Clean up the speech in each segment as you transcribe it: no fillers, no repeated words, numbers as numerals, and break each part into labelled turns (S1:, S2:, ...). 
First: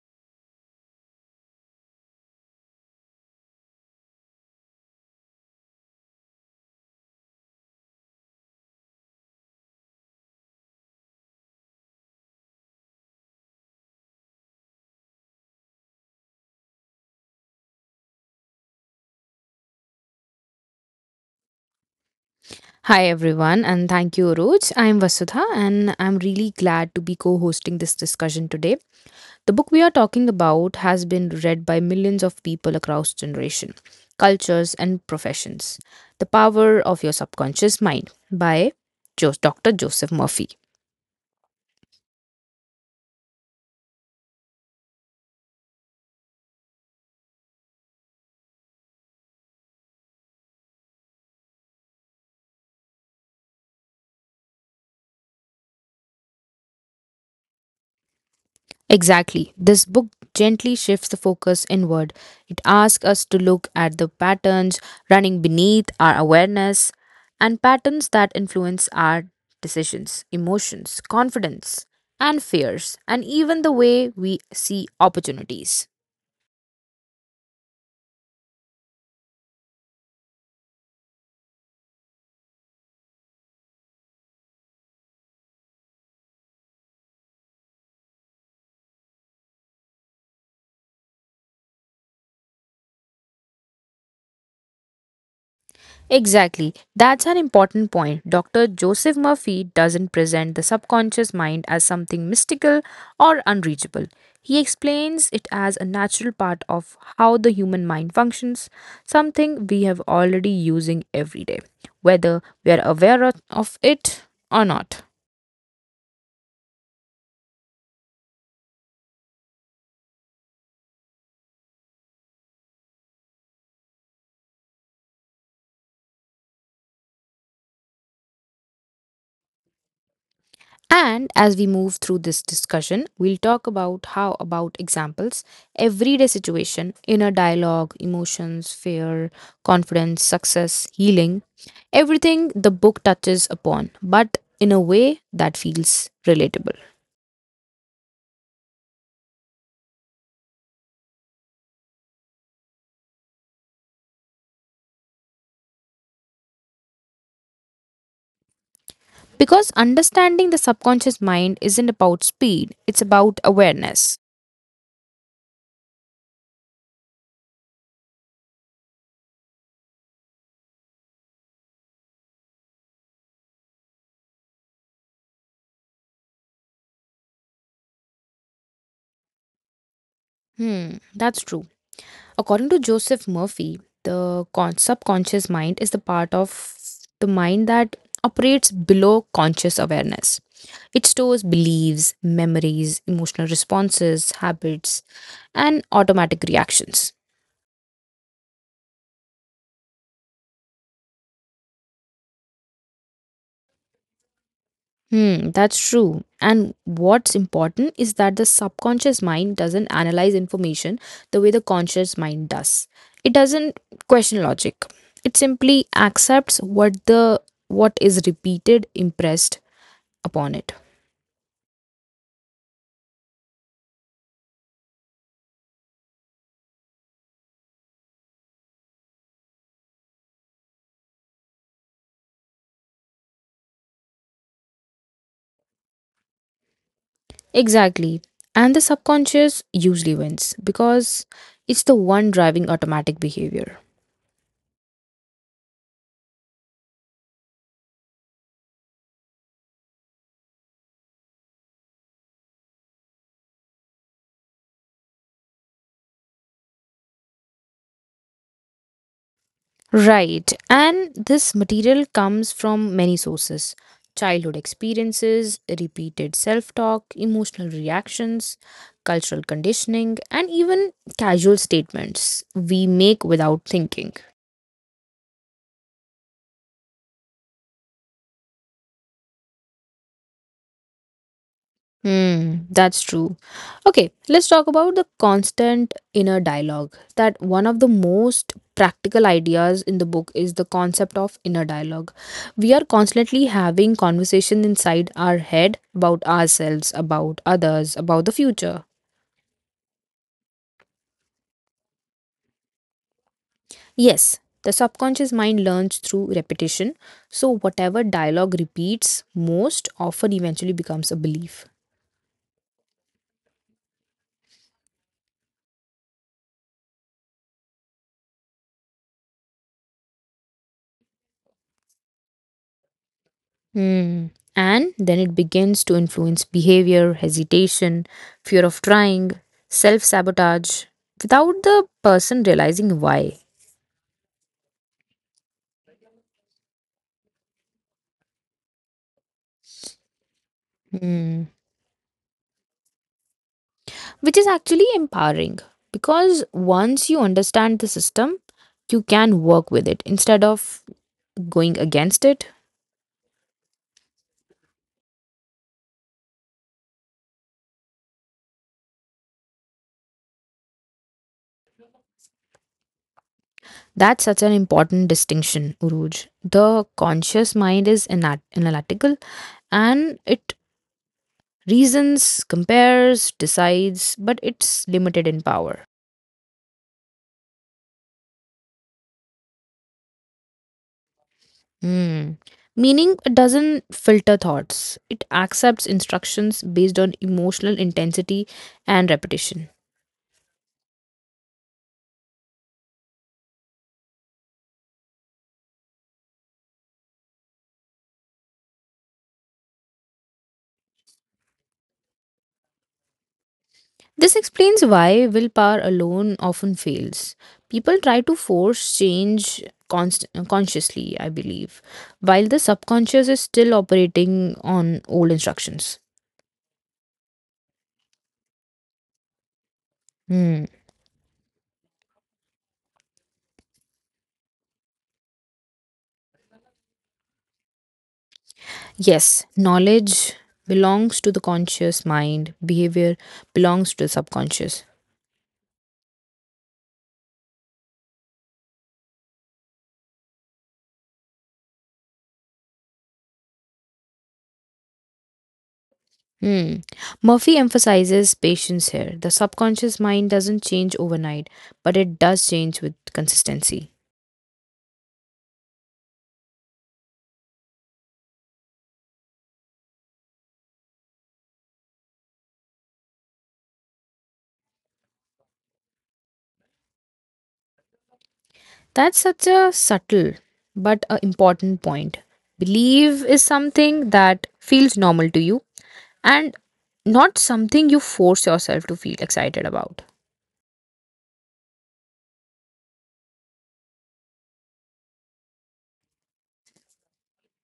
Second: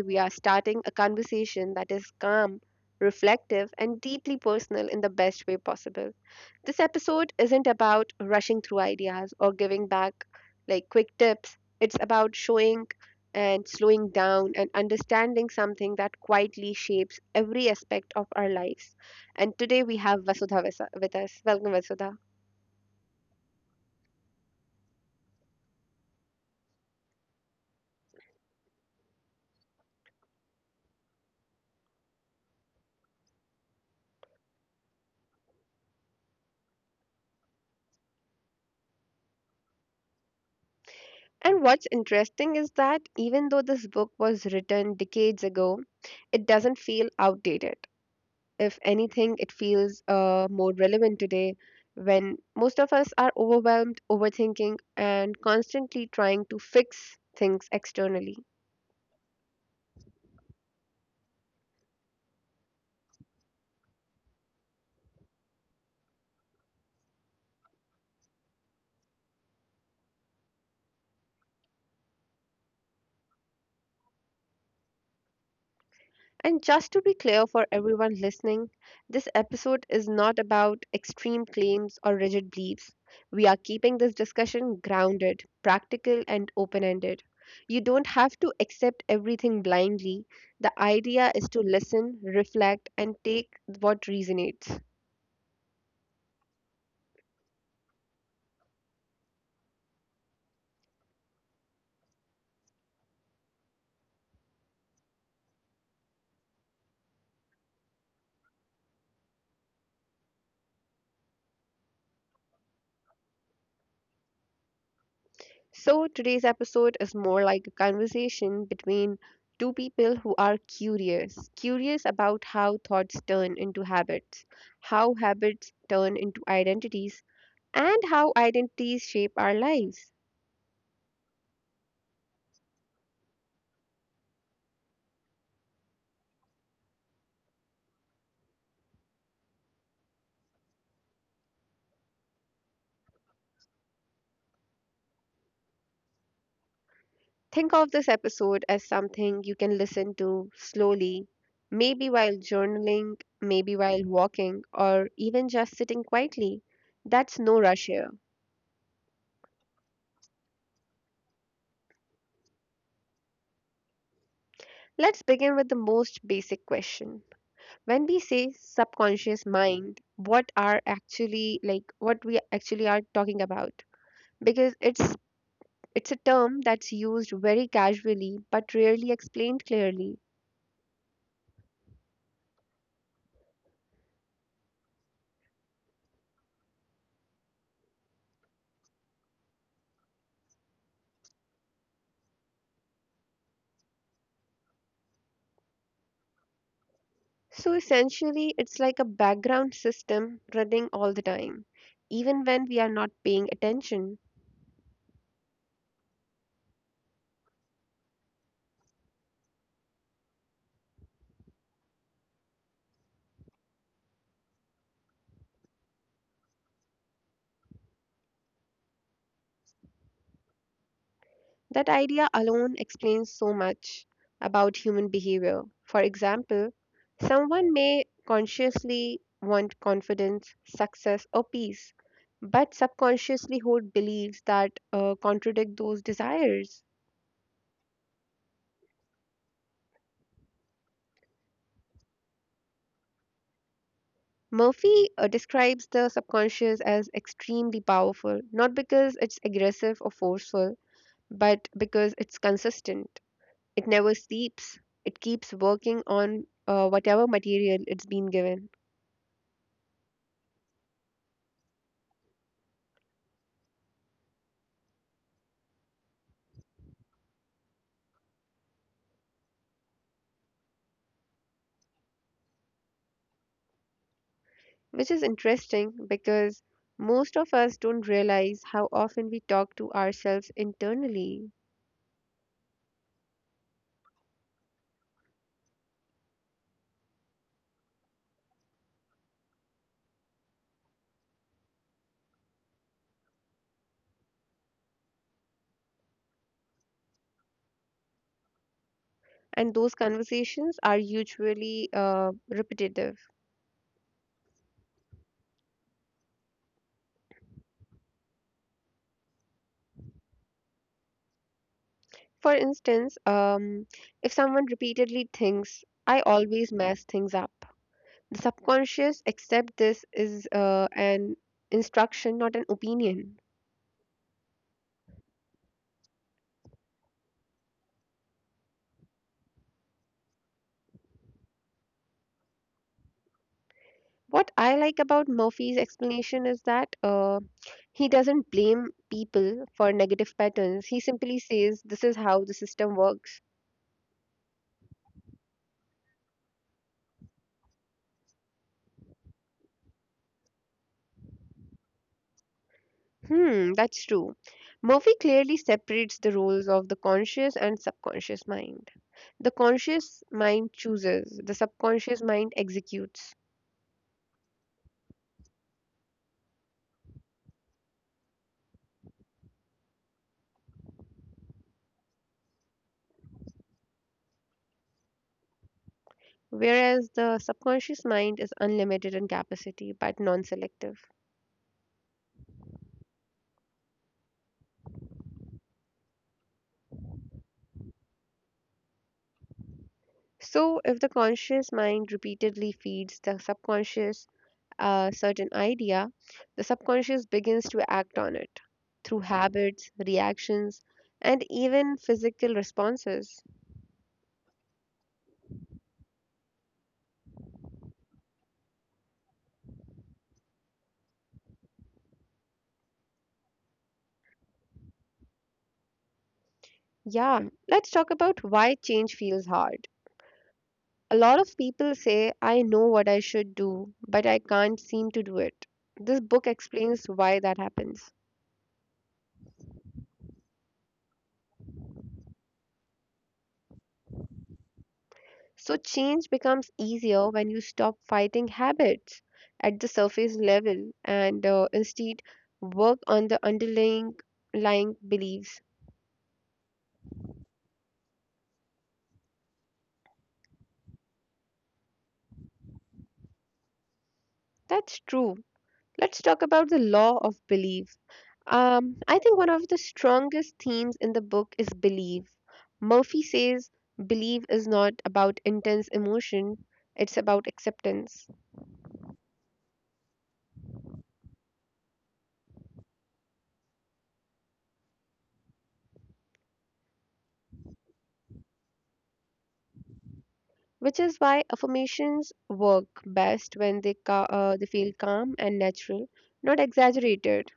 S1: we are starting a conversation that is calm, reflective, and deeply personal in the best way possible. This episode isn't about rushing through ideas or giving back like quick tips, it's about showing and slowing down and understanding something that quietly shapes every aspect of our lives. And today we have Vasudha with us. Welcome, Vasudha.
S2: Hi everyone, and thank you, Roj. I'm Vasudha, and I'm really glad to be co hosting this discussion today. The book we are talking about has been read by millions of people across generation, cultures, and professions. The Power of Your Subconscious Mind by Dr. Joseph Murphy.
S1: And what's interesting is that even though this book was written decades ago, it doesn't feel outdated. If anything, it feels more relevant today when most of us are overwhelmed, overthinking, and constantly trying to fix things externally.
S2: Exactly. This book gently shifts the focus inward. It asks us to look at the patterns running beneath our awareness and patterns that influence our decisions, emotions, confidence, and fears, and even the way we see opportunities.
S1: And just to be clear for everyone listening, this episode is not about extreme claims or rigid beliefs. We are keeping this discussion grounded, practical, and open ended. You don't have to accept everything blindly. The idea is to listen, reflect, and take what resonates.
S2: Exactly. That's an important point. Dr. Joseph Murphy doesn't present the subconscious mind as something mystical or unreachable. He explains it as a natural part of how the human mind functions, something we have already using every day, whether we are aware of it or not.
S1: So, today's episode is more like a conversation between two people who are curious about how thoughts turn into habits, how habits turn into identities, and how identities shape our lives.
S2: And as we move through this discussion, we'll talk about how about examples, everyday situation, inner dialogue, emotions, fear, confidence, success, healing, everything the book touches upon, but in a way that feels relatable.
S1: Think of this episode as something you can listen to slowly, maybe while journaling, maybe while walking, or even just sitting quietly. That's no rush here.
S2: Because understanding the subconscious mind isn't about speed, it's about awareness.
S1: Let's begin with the most basic question. When we say subconscious mind, what are actually, like, what we actually are talking about, because it's a term that's used very casually but rarely explained clearly.
S2: Hmm, that's true. According to Joseph Murphy, the subconscious mind is the part of the mind that operates below conscious awareness. It stores beliefs, memories, emotional responses, habits, and automatic reactions.
S1: So essentially it's like a background system running all the time, even when we are not paying attention.
S2: Hmm, that's true. And what's important is that the subconscious mind doesn't analyze information the way the conscious mind does. It doesn't question logic. It simply accepts what the what is repeated, impressed upon it.
S1: That idea alone explains so much about human behavior. For example, someone may consciously want confidence, success, or peace, but subconsciously hold beliefs that contradict those desires.
S2: Exactly. And the subconscious usually wins because it's the one driving automatic behavior.
S1: Murphy describes the subconscious as extremely powerful, not because it's aggressive or forceful, but because it's consistent. It never sleeps, it keeps working on whatever material it's been given.
S2: Right. And this material comes from many sources: childhood experiences, repeated self talk, emotional reactions, cultural conditioning, and even casual statements we make without thinking.
S1: Which is interesting because most of us don't realize how often we talk to ourselves internally.
S2: Hmm, that's true. Okay, let's talk about the constant inner dialogue. That one of the most practical ideas in the book is the concept of inner dialogue. We are constantly having conversation inside our head about ourselves, about others, about the future.
S1: And those conversations are usually repetitive.
S2: Yes, the subconscious mind learns through repetition, so whatever dialogue repeats most often eventually becomes a belief.
S1: For instance, if someone repeatedly thinks, I always mess things up, the subconscious accepts this is an instruction, not an opinion.
S2: Hmm. And then it begins to influence behavior, hesitation, fear of trying, self sabotage, without the person realizing why.
S1: What I like about Murphy's explanation is that he doesn't blame people for negative patterns. He simply
S2: Hmm.
S1: says, this is how the system works.
S2: Which is actually empowering because once you understand the system, you can work with it instead of going against it.
S1: Hmm, that's true. Murphy clearly separates the roles of the conscious and subconscious mind. The conscious mind chooses, the subconscious mind executes,
S2: That's such an important distinction, Uruj. The conscious mind is analytical and it reasons, compares, decides, but it's limited in power.
S1: whereas the subconscious mind is unlimited in capacity but non selective.
S2: Hmm. Meaning doesn't filter thoughts, it accepts instructions based on emotional intensity and repetition.
S1: So, if the conscious mind repeatedly feeds the subconscious a certain idea, the subconscious begins to act on it through habits, reactions, and even physical responses.
S2: This explains why willpower alone often fails. People try to force change consciously, I believe, while the subconscious is still operating on old instructions.
S1: Yeah, let's talk about why change feels hard.
S2: Hmm.
S1: A lot of people say, I know what I should do, but I can't seem to do it. This book explains why that happens.
S2: Yes, knowledge belongs to the conscious mind, behavior belongs to the subconscious.
S1: So, change becomes easier when you stop fighting habits at the surface level and instead work on the underlying lying beliefs.
S2: Hmm. Murphy emphasizes patience here. The subconscious mind doesn't change overnight, but it does change with consistency.
S1: That's true. Let's talk about the law of belief. I think one of the strongest themes in the book is belief. Murphy says belief is not about intense emotion, it's about acceptance,
S2: That's such a subtle but a important point. Believe is something that feels normal to you and not something you force yourself to feel excited about.
S1: which is why affirmations work best when they feel calm and natural, not exaggerated.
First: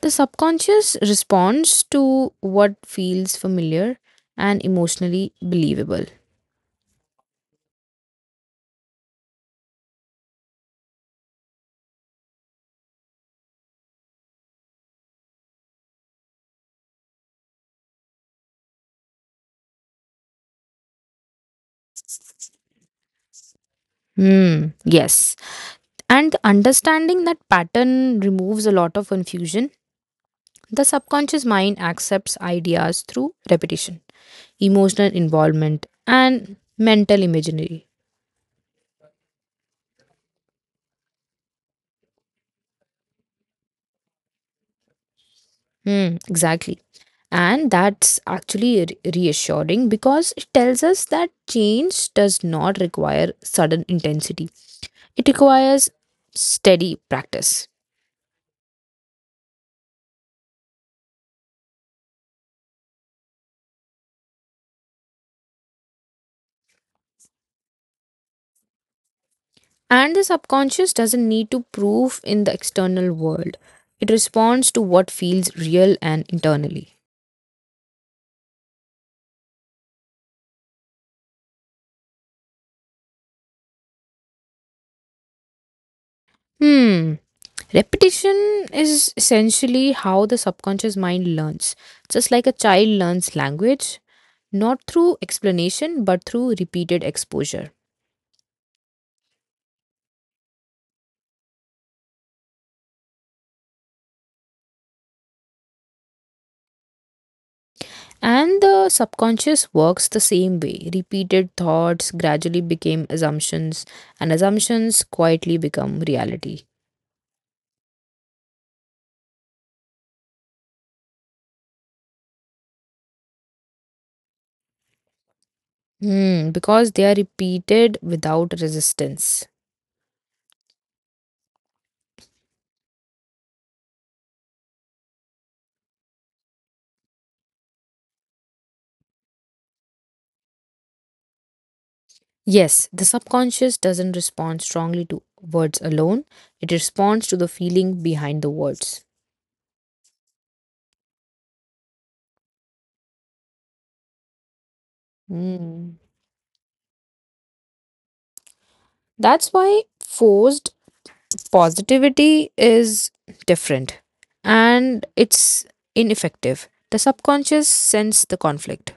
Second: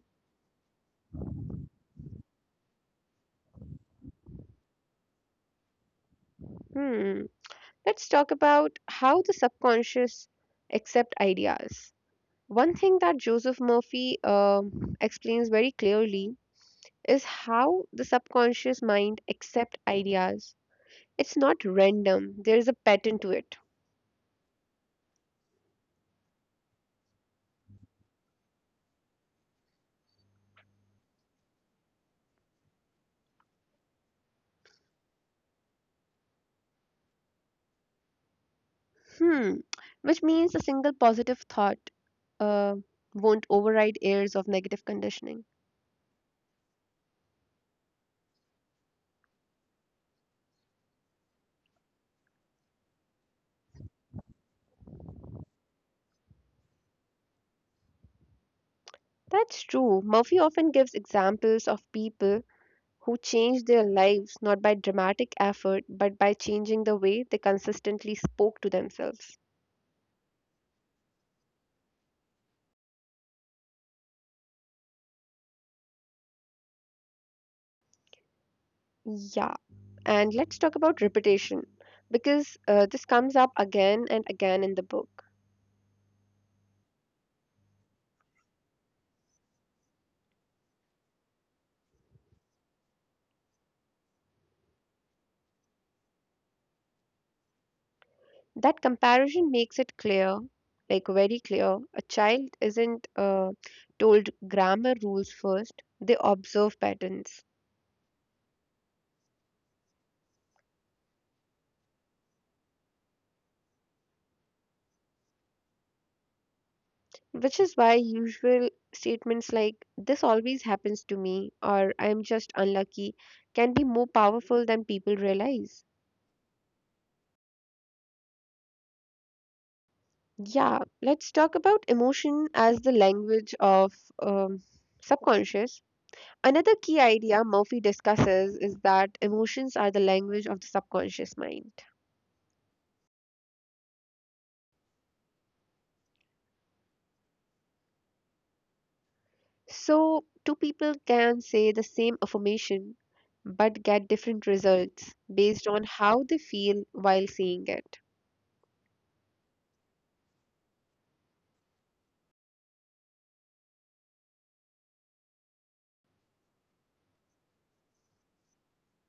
S2: The subconscious responds to what feels familiar and emotionally believable.
S1: Hmm. Let's talk about how the subconscious accept ideas. One thing that Joseph Murphy explains very clearly is how the subconscious mind accepts ideas. It's not random, there is a pattern to it.
S2: Hmm. Yes. And understanding that pattern removes a lot of confusion. The subconscious mind accepts ideas through repetition, emotional involvement, and mental imaginary.
S1: Hmm, which means a single positive thought uh, won't override years of negative conditioning.
S2: Hmm, exactly. And that's actually reassuring because it tells us that change does not require sudden intensity, it requires steady practice.
S1: That's true. Murphy often gives examples of people who changed their lives not by dramatic effort but by changing the way they consistently spoke to themselves.
S2: And the subconscious doesn't need to prove in the external world, it responds to what feels real and internally.
S1: Yeah, and let's talk about repetition because this comes up again and again in the book.
S2: Hmm. Repetition is essentially how the subconscious mind learns. Just like a child learns language, not through explanation but through repeated exposure.
S1: That comparison makes it clear, like very clear, a child isn't told grammar rules first, they observe patterns,
S2: And the subconscious works the same way. Repeated thoughts gradually became assumptions, and assumptions quietly become reality.
S1: which is why usual statements like this always happens to me, or I am just unlucky, can be more powerful than people realize.
S2: Hmm, because they are repeated without resistance.
S1: Yeah, let's talk about emotion as the language of um, subconscious. Another key idea Murphy discusses is that emotions are the language of the subconscious mind.
S2: Yes, the subconscious doesn't respond strongly to words alone, it responds to the feeling behind the words.
S1: So, two people can say the same affirmation but get different results based on
S2: Mm.
S1: how they feel while saying it.
S2: That's why forced positivity is different and it's ineffective. The subconscious sense the conflict.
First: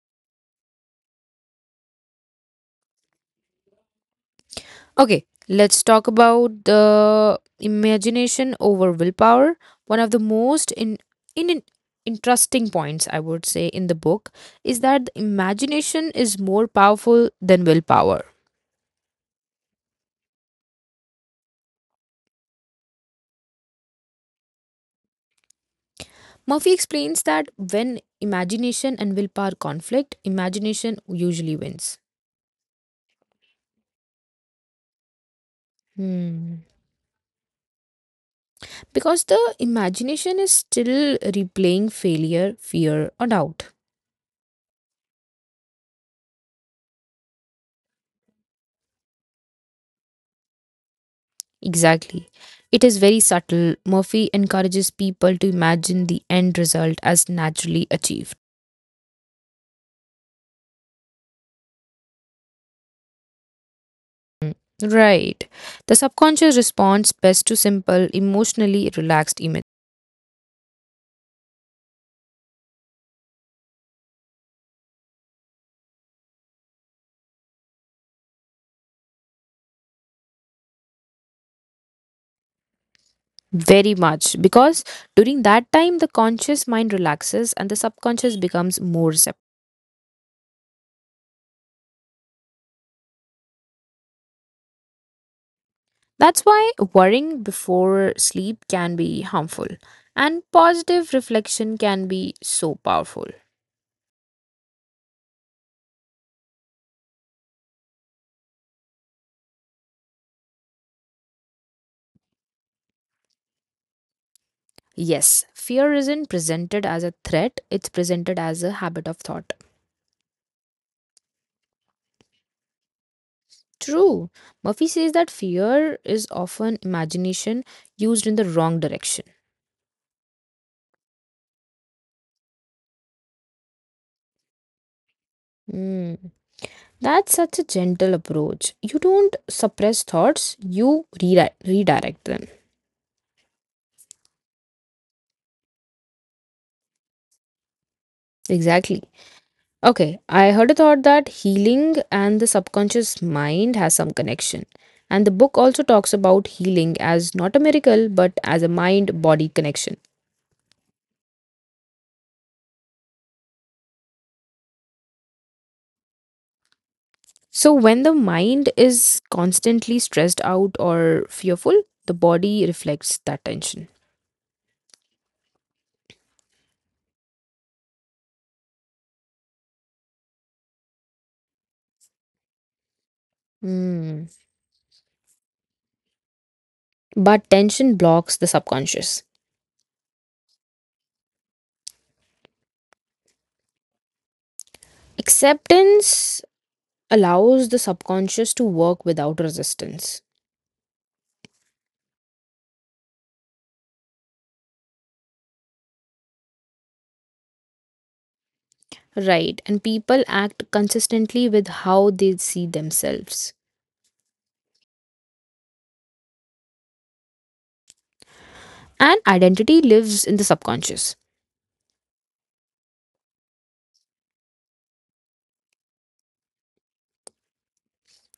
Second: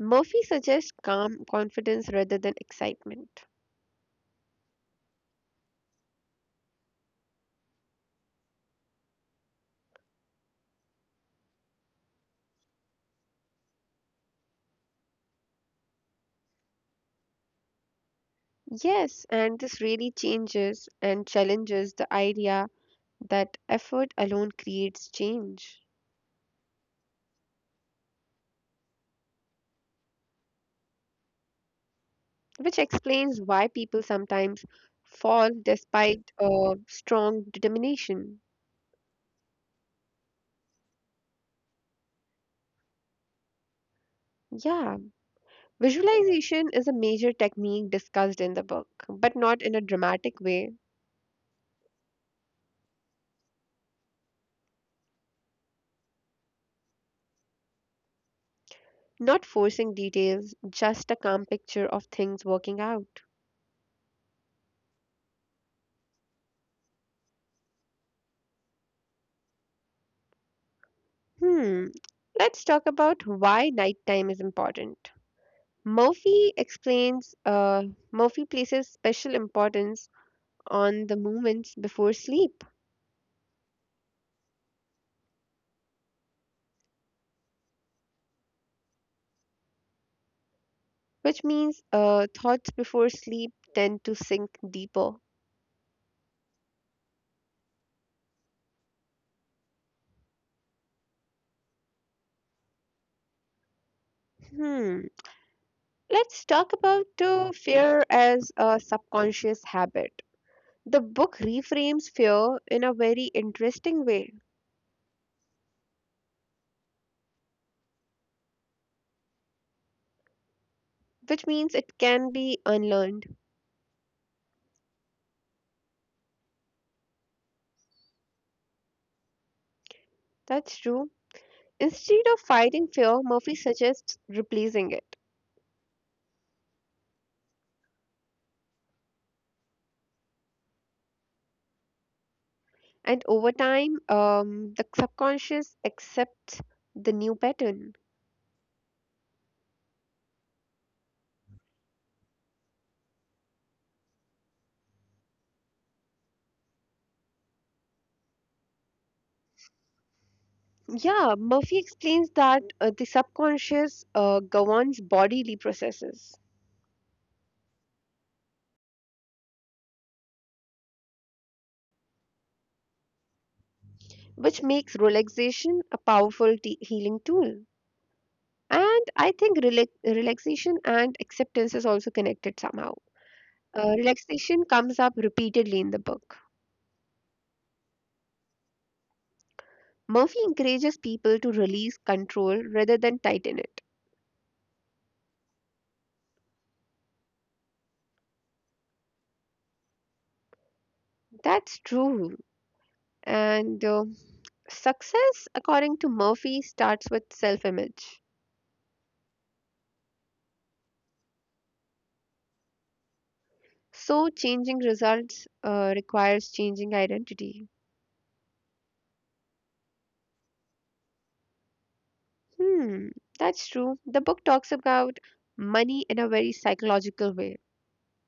S1: Murphy suggests calm confidence rather than excitement.
S2: Okay, let's talk about the imagination over willpower. One of the most in, in- interesting points I would say in the book is that the imagination is more powerful than willpower.
S1: Yes, and this really changes and challenges the idea that effort alone creates change,
S2: Murphy explains that when imagination and willpower conflict, imagination usually wins.
S1: which explains why people sometimes fall despite
S2: Hmm.
S1: a strong determination.
S2: Because the imagination is still replaying failure, fear, or doubt.
S1: Yeah, visualization is a major technique discussed in the book, but not in a dramatic way,
S2: Exactly. It is very subtle. Murphy encourages people to imagine the end result as naturally achieved.
S1: not forcing details, just a calm picture of things working out.
S2: Mm. Right. The subconscious responds best to simple, emotionally relaxed images.
S1: Hmm, let's talk about why nighttime is important. Murphy explains uh, Murphy places special importance on the moments before sleep,
S2: Very much. Because during that time, the conscious mind relaxes and the subconscious becomes more receptive.
S1: which means thoughts before sleep tend to sink deeper.
S2: That's why worrying before sleep can be harmful, and positive reflection can be so powerful.
S1: Hmm. Let's talk about fear as a subconscious habit. The book reframes fear in a very interesting way,
S2: Yes, fear isn't presented as a threat, it's presented as a habit of thought.
S1: which means it can be unlearned.
S2: True. Murphy says that fear is often imagination used in the wrong direction.
S1: That's true. Instead of fighting fear, Murphy suggests replacing it.
S2: Hmm. That's such a gentle approach. You don't suppress thoughts, you redirect them.
S1: And over time, the subconscious accepts the new pattern.
S2: Exactly. Okay, I heard a thought that healing and the subconscious mind has some connection. And the book also talks about healing as not a miracle, but as a mind body connection.
S1: Yeah, Murphy explains that the subconscious governs bodily processes,
S2: So, when the mind is constantly stressed out or fearful, the body reflects that tension.
S1: which makes relaxation a powerful healing tool. And I think relaxation and acceptance is also connected somehow.
S2: Hmm.
S1: Relaxation comes up repeatedly in the book.
S2: But tension blocks the subconscious.
S1: Murphy encourages people to release control rather than tighten it.
S2: Acceptance allows the subconscious to work without resistance.
S1: That's true. And success, according to Murphy, starts with self image.
S2: Right, and people act consistently with how they see themselves.
S1: So, changing results requires changing identity.
S2: And identity lives in the subconscious.
S1: Hmm, that's true. The book talks about money in a very psychological way.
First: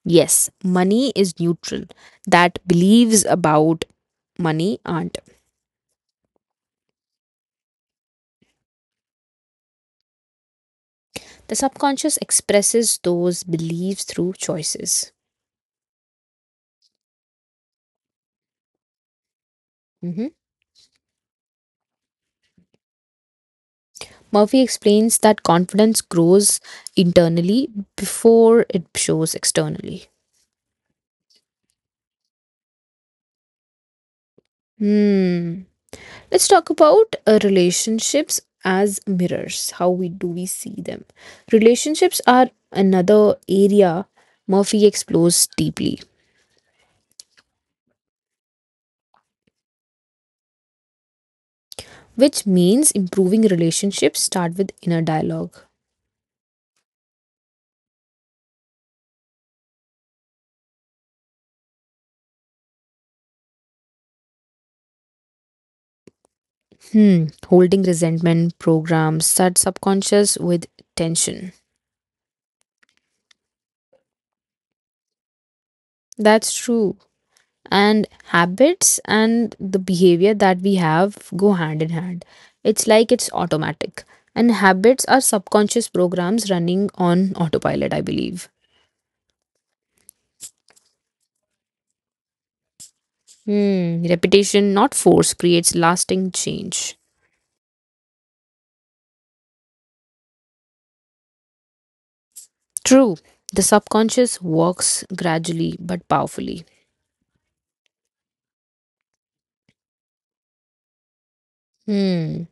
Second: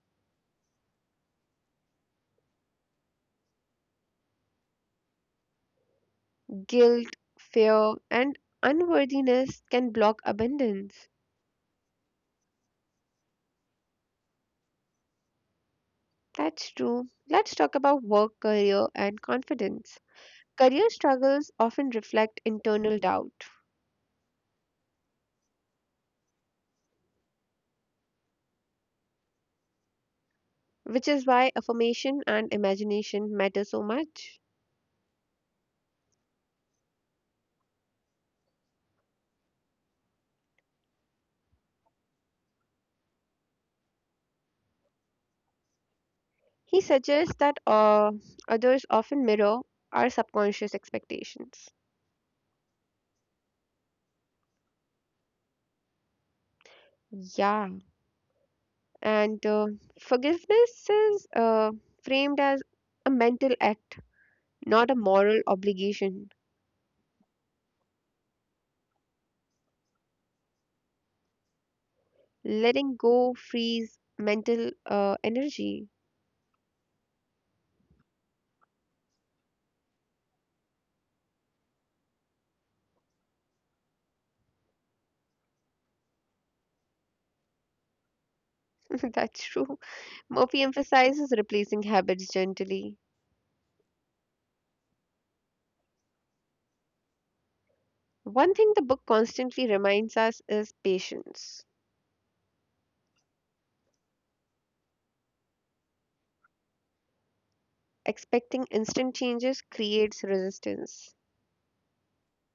S2: Yes, money is neutral. That beliefs about money aren't.
S1: Guilt, fear, and unworthiness can block abundance.
S2: The subconscious expresses those beliefs through choices.
S1: That's true. Let's talk about work, career, and confidence.
S2: Mhm.
S1: Career struggles often reflect internal doubt,
S2: Murphy explains that confidence grows internally before it shows externally.
S1: which is why affirmation and imagination matter so much.
S2: Hmm. Let's talk about relationships as mirrors. How we do we see them? Relationships are another area Murphy explores deeply.
S1: He suggests that others often mirror our subconscious expectations.
S2: Which means improving relationships start with inner dialogue.
S1: Yeah, and forgiveness is framed as a mental act, not a moral obligation.
S2: Hmm, holding resentment programs start subconscious with tension.
S1: Letting go frees mental energy.
S2: That's true. And habits and the behavior that we have go hand in hand. It's like it's automatic. And habits are subconscious programs running on autopilot, I believe.
S1: That's true. Murphy emphasizes replacing habits gently.
S2: Hmm, repetition, not force, creates lasting change.
S1: One thing the book constantly reminds us is patience.
S2: True, the subconscious works gradually but powerfully.
S1: Expecting instant changes creates resistance.
S2: Hmm.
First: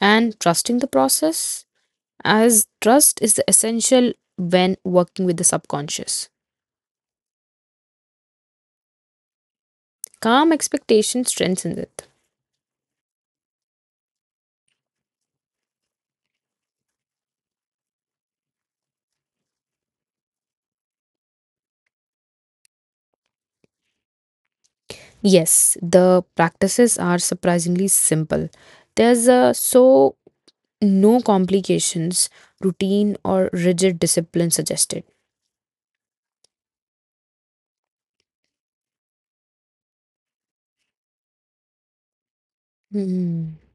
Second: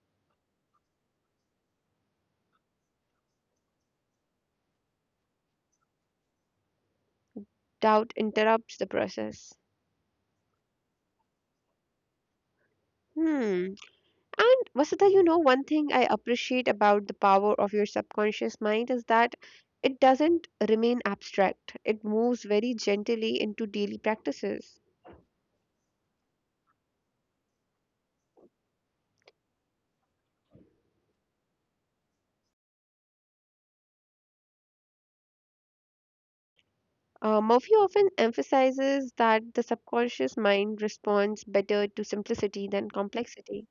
S2: And trusting the process, as trust is the essential when working with the subconscious.
S1: Doubt interrupts the process.
S2: Calm expectation strengthens it.
S1: Hmm. And Vasudha, you know, one thing I appreciate about The Power of Your Subconscious Mind is that it doesn't remain abstract, it moves very gently into daily practices.
S2: Yes, the practices are surprisingly simple. There's so no complications, routine, or rigid discipline suggested.
S1: Murphy often emphasizes that the subconscious mind responds better to simplicity than
S2: Hmm.
S1: complexity.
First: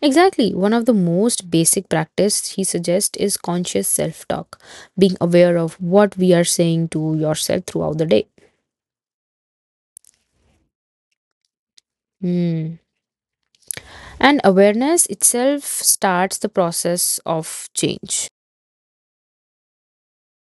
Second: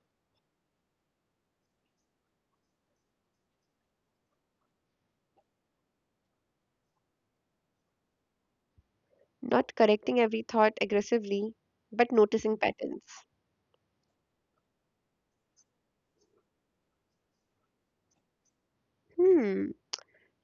S2: Exactly. One of the most basic practice he suggests is conscious self-talk, being aware of what we are saying to yourself throughout the day.
S1: Not correcting every thought aggressively, but noticing
S2: Hmm.
S1: patterns.
S2: And awareness itself starts the process of change.
S1: Hmm,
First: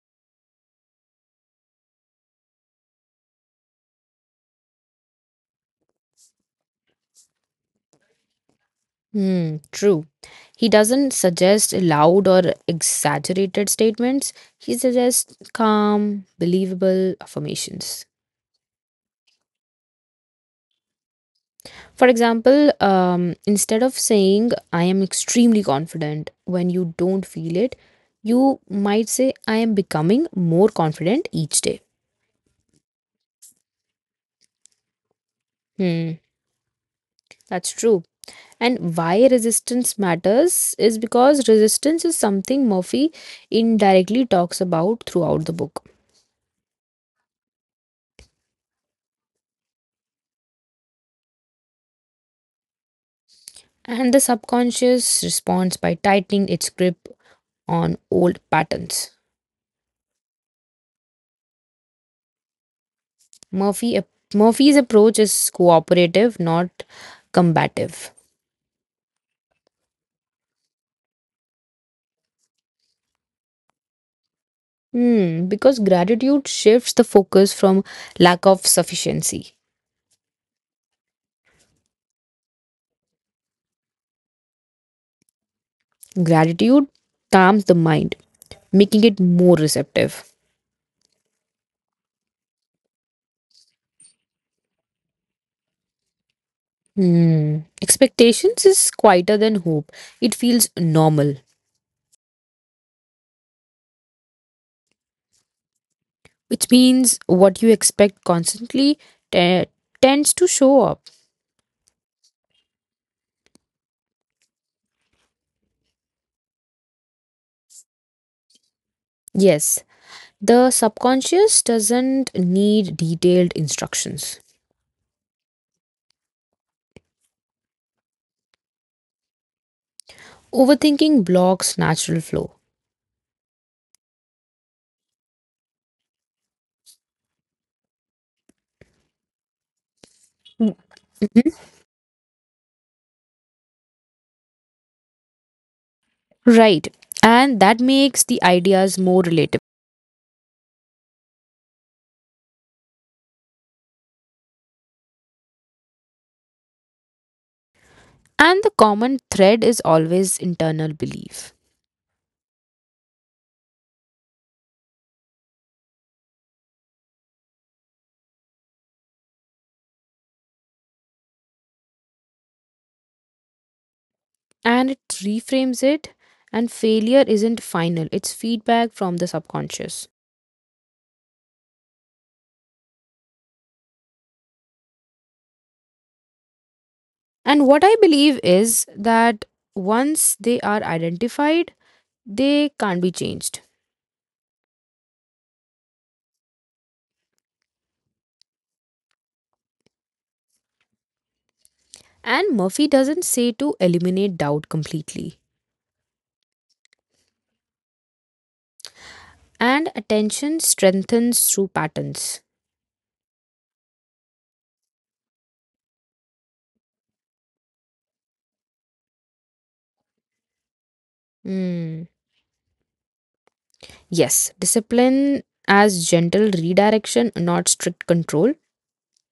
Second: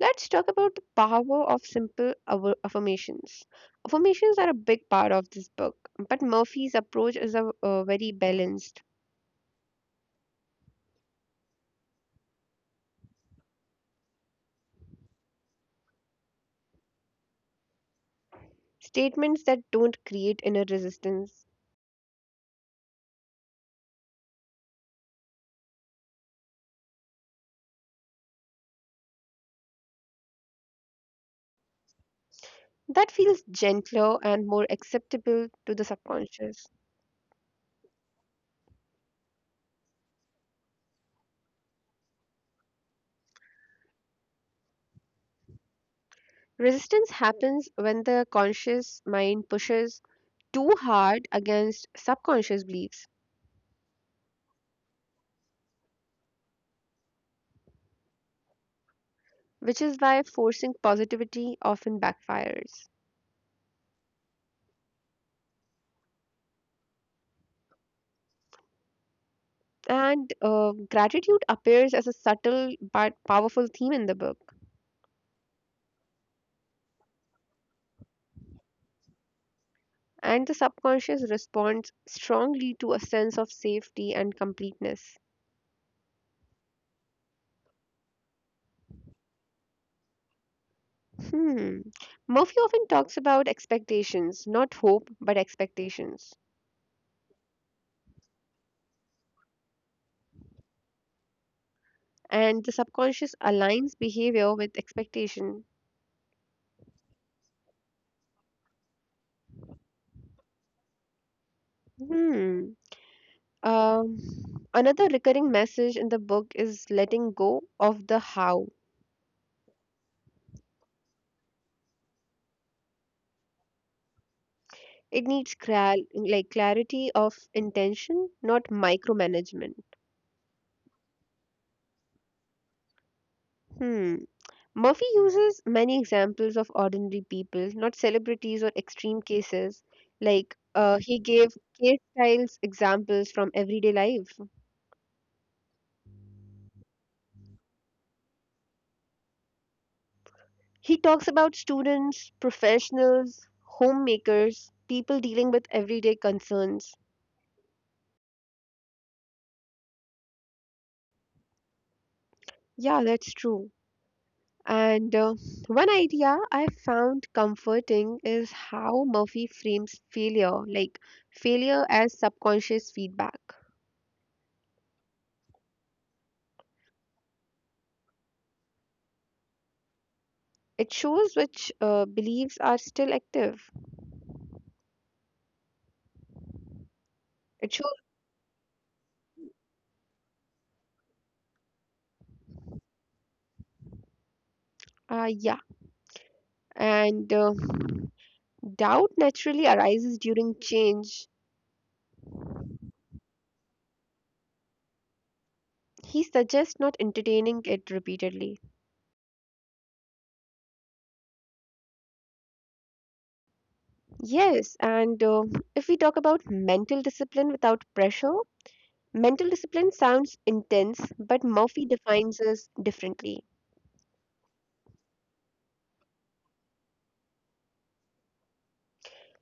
S1: let's talk about the power of simple affirmations. Affirmations are a big part of this book, but Murphy's approach is very balanced.
S2: Hmm, true. He doesn't suggest loud or exaggerated statements. He suggests calm, believable affirmations.
S1: Statements that don't create inner resistance,
S2: For example, instead of saying, I am extremely confident when you don't feel it, you might say, I am becoming more confident each day.
S1: that feels gentler and more acceptable to the
S2: Hmm,
S1: subconscious.
S2: that's true. And why resistance matters is because resistance is something Murphy indirectly talks about throughout the book.
S1: Resistance happens when the conscious mind pushes too hard against subconscious beliefs,
S2: And the subconscious responds by tightening its grip on old patterns.
S1: which is why forcing positivity often backfires.
S2: Murphy, Murphy's approach is cooperative, not combative.
S1: And gratitude appears as a subtle but powerful theme in the book,
S2: Hmm, because gratitude shifts the focus from lack of sufficiency.
S1: and the subconscious responds strongly to a sense of safety and completeness.
S2: Gratitude calms the mind, making it more receptive.
S1: Hmm. Murphy often talks about expectations, not hope, but expectations.
S2: Hmm. Expectations is quieter than hope. It feels normal,
S1: And the subconscious aligns behavior with expectation.
S2: which means what you expect constantly te- tends to show up.
S1: Hmm. Um, another recurring message in the book is letting go of the how.
S2: Yes, the subconscious doesn't need detailed instructions.
S1: It needs like clarity of intention, not micromanagement.
S2: Overthinking blocks natural flow.
S1: Hmm. Murphy uses many examples of ordinary people, not celebrities or extreme cases. Like he gave
S2: Mhm.
S1: case styles examples from everyday life.
S2: Right, and that makes the ideas more relatable.
S1: He talks about students, professionals, homemakers, people dealing with everyday concerns.
S2: And the common thread is always internal belief.
S1: Yeah, that's true. And one idea I found comforting is how Murphy frames failure, like failure as subconscious feedback.
S2: And it reframes it, and failure isn't final, it's feedback from the subconscious.
S1: It shows which beliefs are still active.
S2: And
S1: It
S2: what
S1: shows,
S2: I believe is that once they are identified, they can't be changed.
S1: yeah. And doubt naturally arises during change.
S2: And Murphy doesn't say to eliminate doubt completely.
S1: He suggests not entertaining it repeatedly.
S2: And attention strengthens through patterns.
S1: Yes, and if we talk about mental discipline without pressure, mental discipline sounds intense, but Murphy
S2: Hmm.
S1: defines us differently.
S2: Yes, discipline as gentle redirection, not strict control.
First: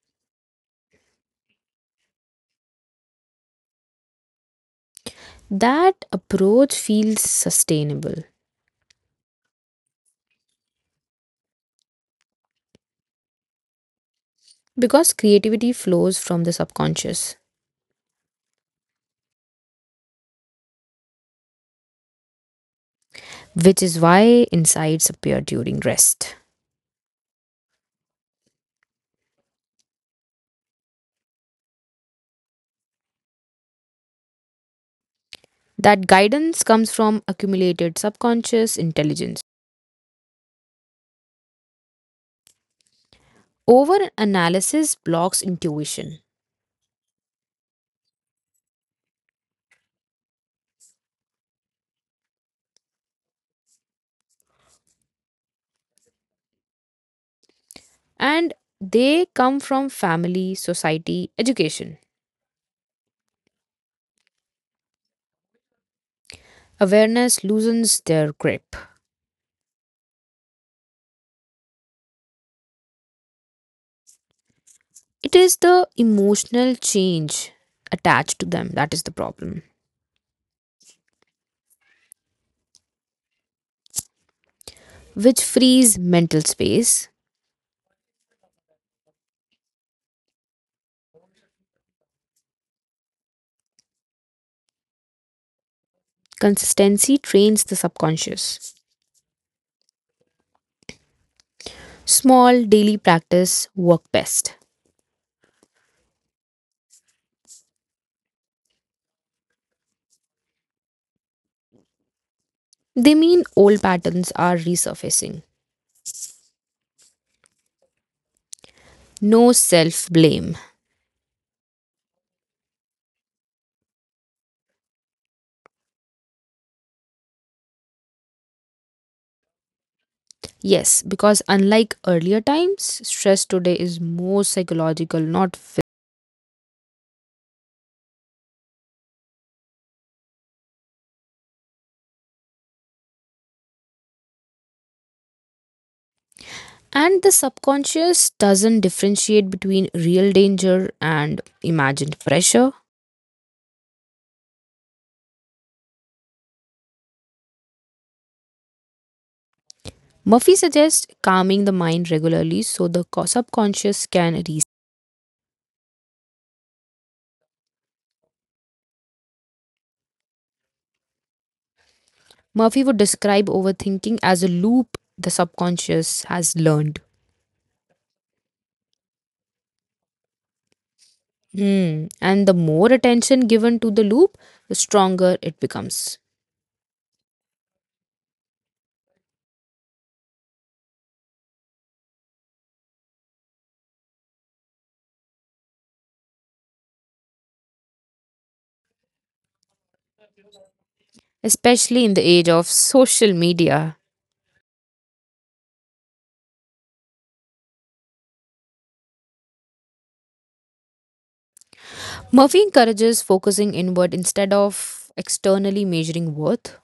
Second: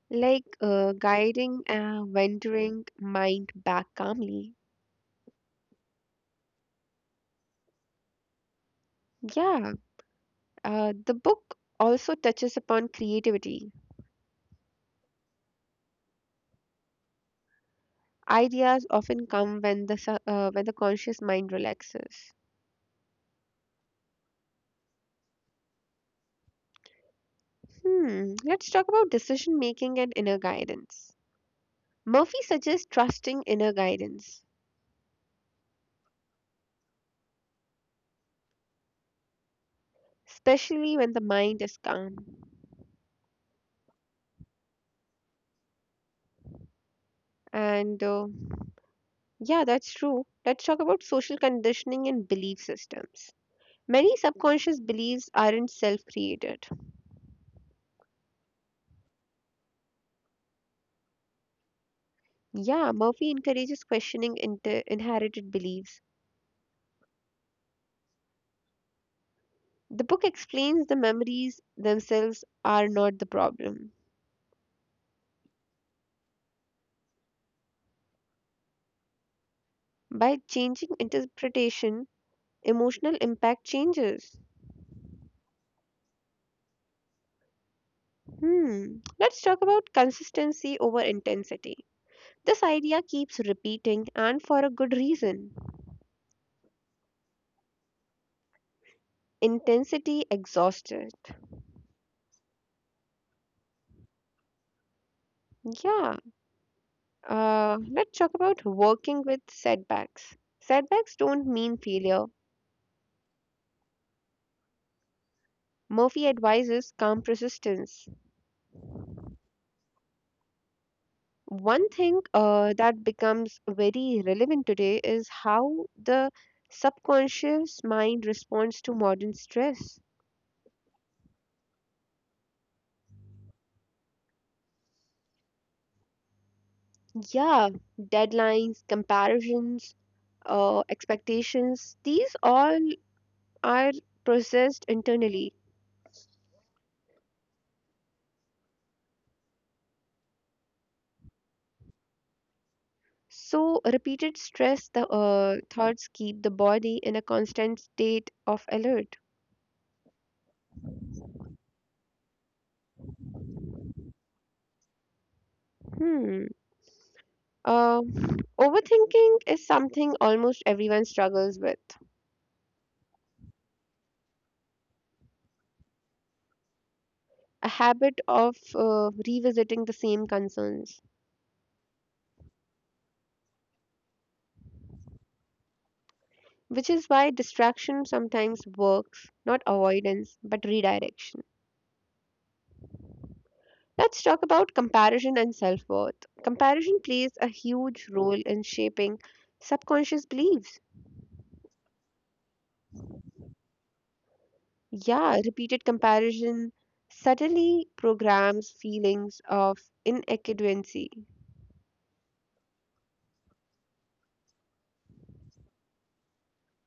S1: Like guiding a wandering mind back calmly.
S2: That approach feels sustainable
S1: Yeah, the book also touches upon creativity.
S2: because creativity flows from the subconscious,
S1: Ideas often come when when the conscious mind relaxes.
S2: which is why insights appear during rest.
S1: Hmm, let's talk about decision making and inner guidance. Murphy suggests trusting inner guidance,
S2: That guidance comes from accumulated subconscious intelligence.
S1: especially when the mind is calm.
S2: Over analysis blocks intuition,
S1: And yeah, that's true. Let's talk about social conditioning and belief systems. Many subconscious beliefs aren't self created.
S2: and they come from family, society, education.
S1: Yeah, Murphy encourages questioning inherited beliefs.
S2: Awareness loosens their grip.
S1: The book explains the memories themselves are not the problem.
S2: It is the emotional change attached to them that is the problem,
S1: By changing interpretation, emotional impact changes.
S2: which frees mental space.
S1: Hmm, let's talk about consistency over intensity. This idea keeps repeating and for a good reason.
S2: Consistency trains the subconscious.
S1: Intensity exhausted.
S2: Small daily practice work best.
S1: Yeah. Let's talk about working with setbacks. Setbacks don't mean failure.
S2: They mean old patterns are resurfacing.
S1: Murphy advises calm persistence.
S2: No self blame.
S1: One thing that becomes very relevant today is how the subconscious mind responds to modern stress.
S2: Yes, because unlike earlier times, stress today is more psychological, not physical.
S1: Yeah, deadlines, comparisons, expectations, these all are processed internally.
S2: And the subconscious doesn't differentiate between real danger and imagined pressure.
S1: So, repeated stress the thoughts keep the body in a constant state of alert.
S2: Murphy suggests calming the mind regularly so the subconscious can reset.
S1: Hmm. Uh, Overthinking is something almost everyone struggles with,
S2: Murphy would describe overthinking as a loop the subconscious has learned.
S1: a habit of revisiting the same concerns,
S2: Hmm. And the more attention given to the loop, the stronger it becomes,
S1: which is why distraction sometimes works, not avoidance, but redirection. Let's talk about comparison and self worth. Comparison plays a huge role in shaping subconscious beliefs.
S2: especially in the age of social media.
S1: Yeah, repeated comparison suddenly programs feelings of inadequacy
S2: Murphy encourages focusing inward instead of externally measuring worth.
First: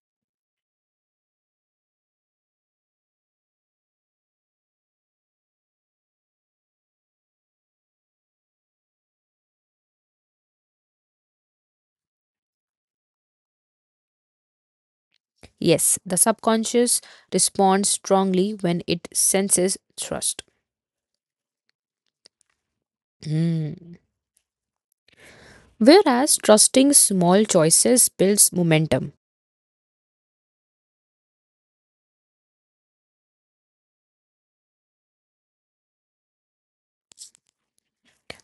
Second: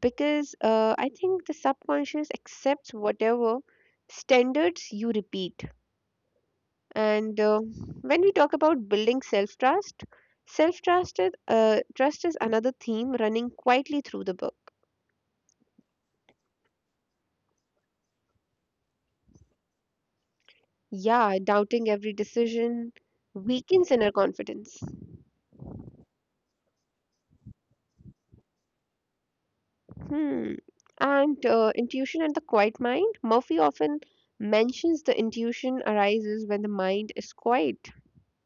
S1: because I think the subconscious accepts whatever standards you repeat. And when we talk about building self trust is another theme running quietly through the book.
S2: Yes, the subconscious responds strongly when it senses trust.
S1: Yeah, doubting every decision weakens
S2: Hmm.
S1: inner confidence.
S2: Whereas trusting small choices builds momentum,
S1: Hmm. And intuition and the quiet mind. Murphy often mentions the intuition arises when the mind is quiet.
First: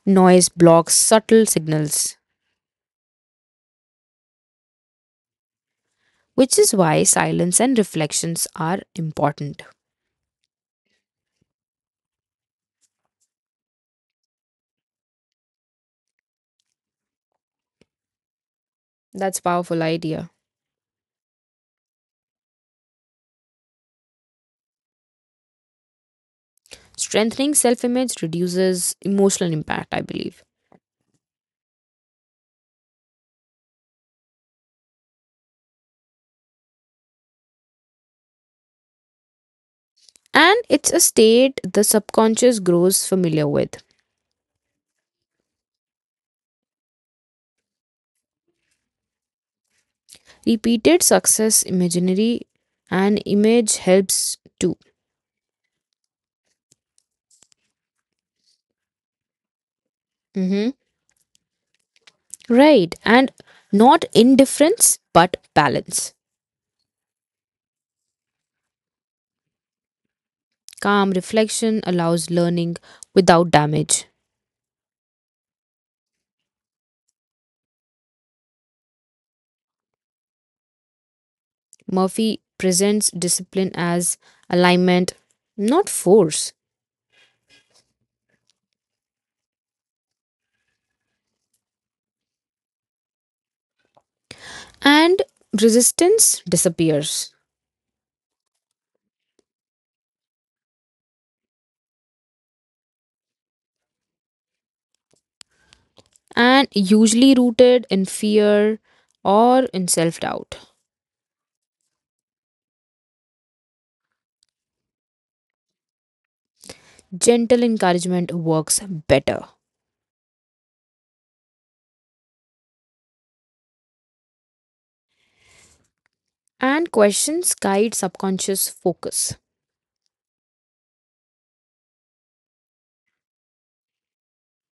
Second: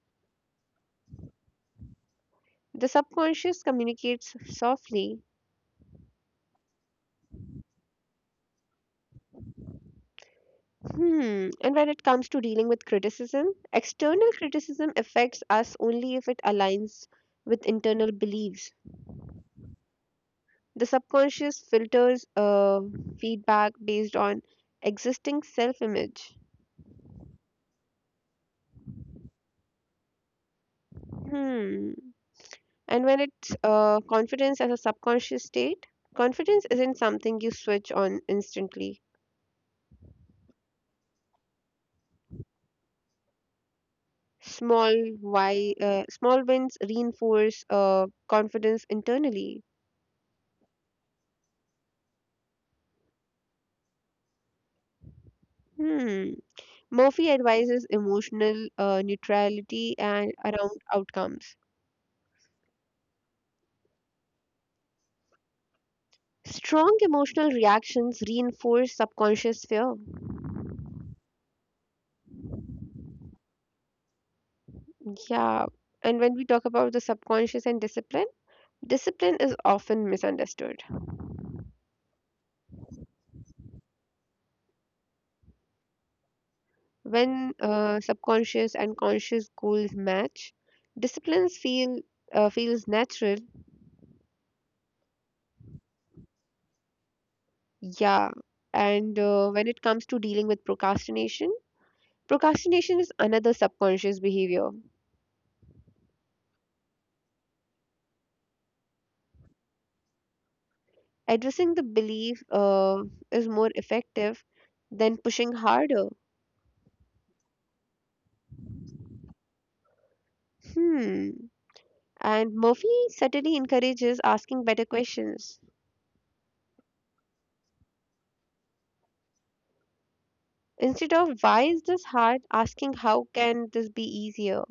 S2: noise blocks subtle signals,
S1: The subconscious communicates softly.
S2: which is why silence and reflections are important.
S1: Hmm. And when it comes to dealing with criticism, external criticism affects us only if it aligns with internal beliefs.
S2: That's a powerful idea.
S1: The subconscious filters feedback based on existing self image.
S2: Strengthening self-image reduces emotional impact, I believe.
S1: Hmm. And when it's confidence as a subconscious state, confidence isn't something you switch on instantly.
S2: And it's a state the subconscious grows familiar with.
S1: Small Small wins reinforce confidence internally.
S2: Repeated success imaginary and image helps too.
S1: Hmm. Murphy advises emotional neutrality and
S2: Mhm.
S1: around outcomes.
S2: Right. And not indifference, but balance.
S1: Strong emotional reactions reinforce subconscious fear.
S2: Calm reflection allows learning without damage.
S1: Yeah. And when we talk about the subconscious and discipline, discipline is often misunderstood.
S2: Murphy presents discipline as alignment, not force.
S1: When subconscious and conscious goals match, disciplines feels natural.
S2: And resistance disappears
S1: Yeah, and when it comes to dealing with procrastination, procrastination is another subconscious behavior.
S2: and usually rooted in fear or in self doubt.
S1: Addressing the belief is more effective than pushing harder.
S2: Gentle encouragement works better.
S1: Hmm. And Murphy certainly encourages asking better questions.
S2: And questions guide subconscious focus.
S1: Instead of why is this hard, asking how can this be easier?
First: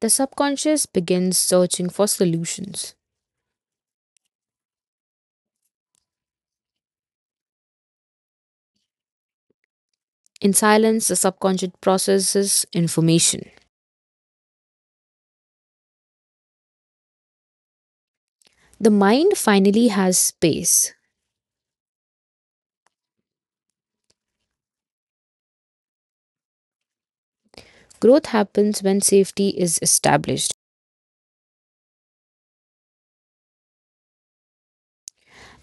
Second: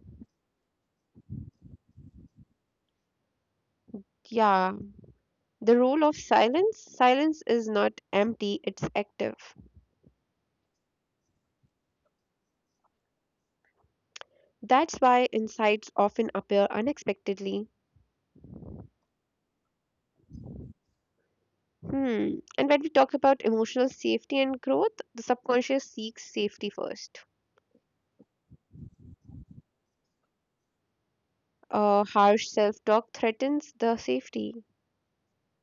S2: The subconscious begins searching for solutions.
S1: Yeah, the role of silence silence is not empty, it's active.
S2: In silence, the subconscious processes information.
S1: That's why insights often appear unexpectedly.
S2: The mind finally has space.
S1: Hmm. And when we talk about emotional safety and growth, the subconscious seeks safety first.
S2: Growth happens when safety is established,
S1: Harsh self talk threatens the safety.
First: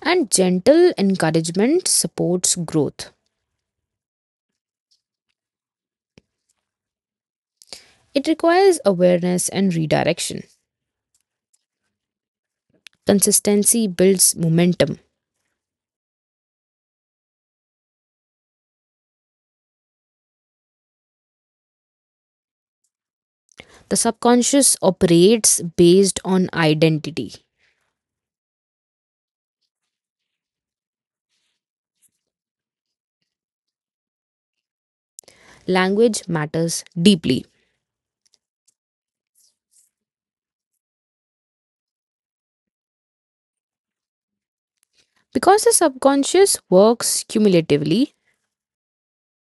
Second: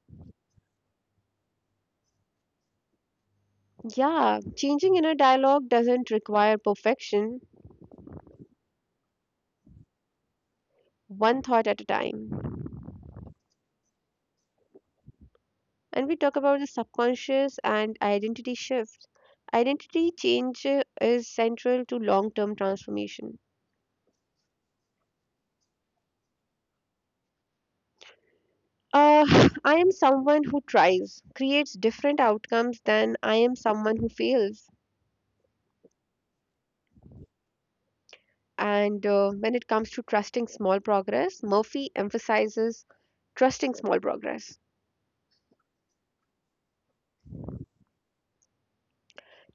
S2: and gentle encouragement supports growth.
S1: Yeah, changing inner dialogue doesn't require perfection,
S2: It requires awareness and redirection.
S1: one thought at a time.
S2: Consistency builds momentum.
S1: And we talk about the subconscious and identity shift. Identity change is central to long term transformation.
S2: The subconscious operates based on identity.
S1: Uh, I am someone who tries, creates different outcomes than I am someone who fails.
S2: Language matters deeply.
S1: And when it comes to trusting small progress, Murphy emphasizes trusting small progress.
S2: Because the subconscious works cumulatively,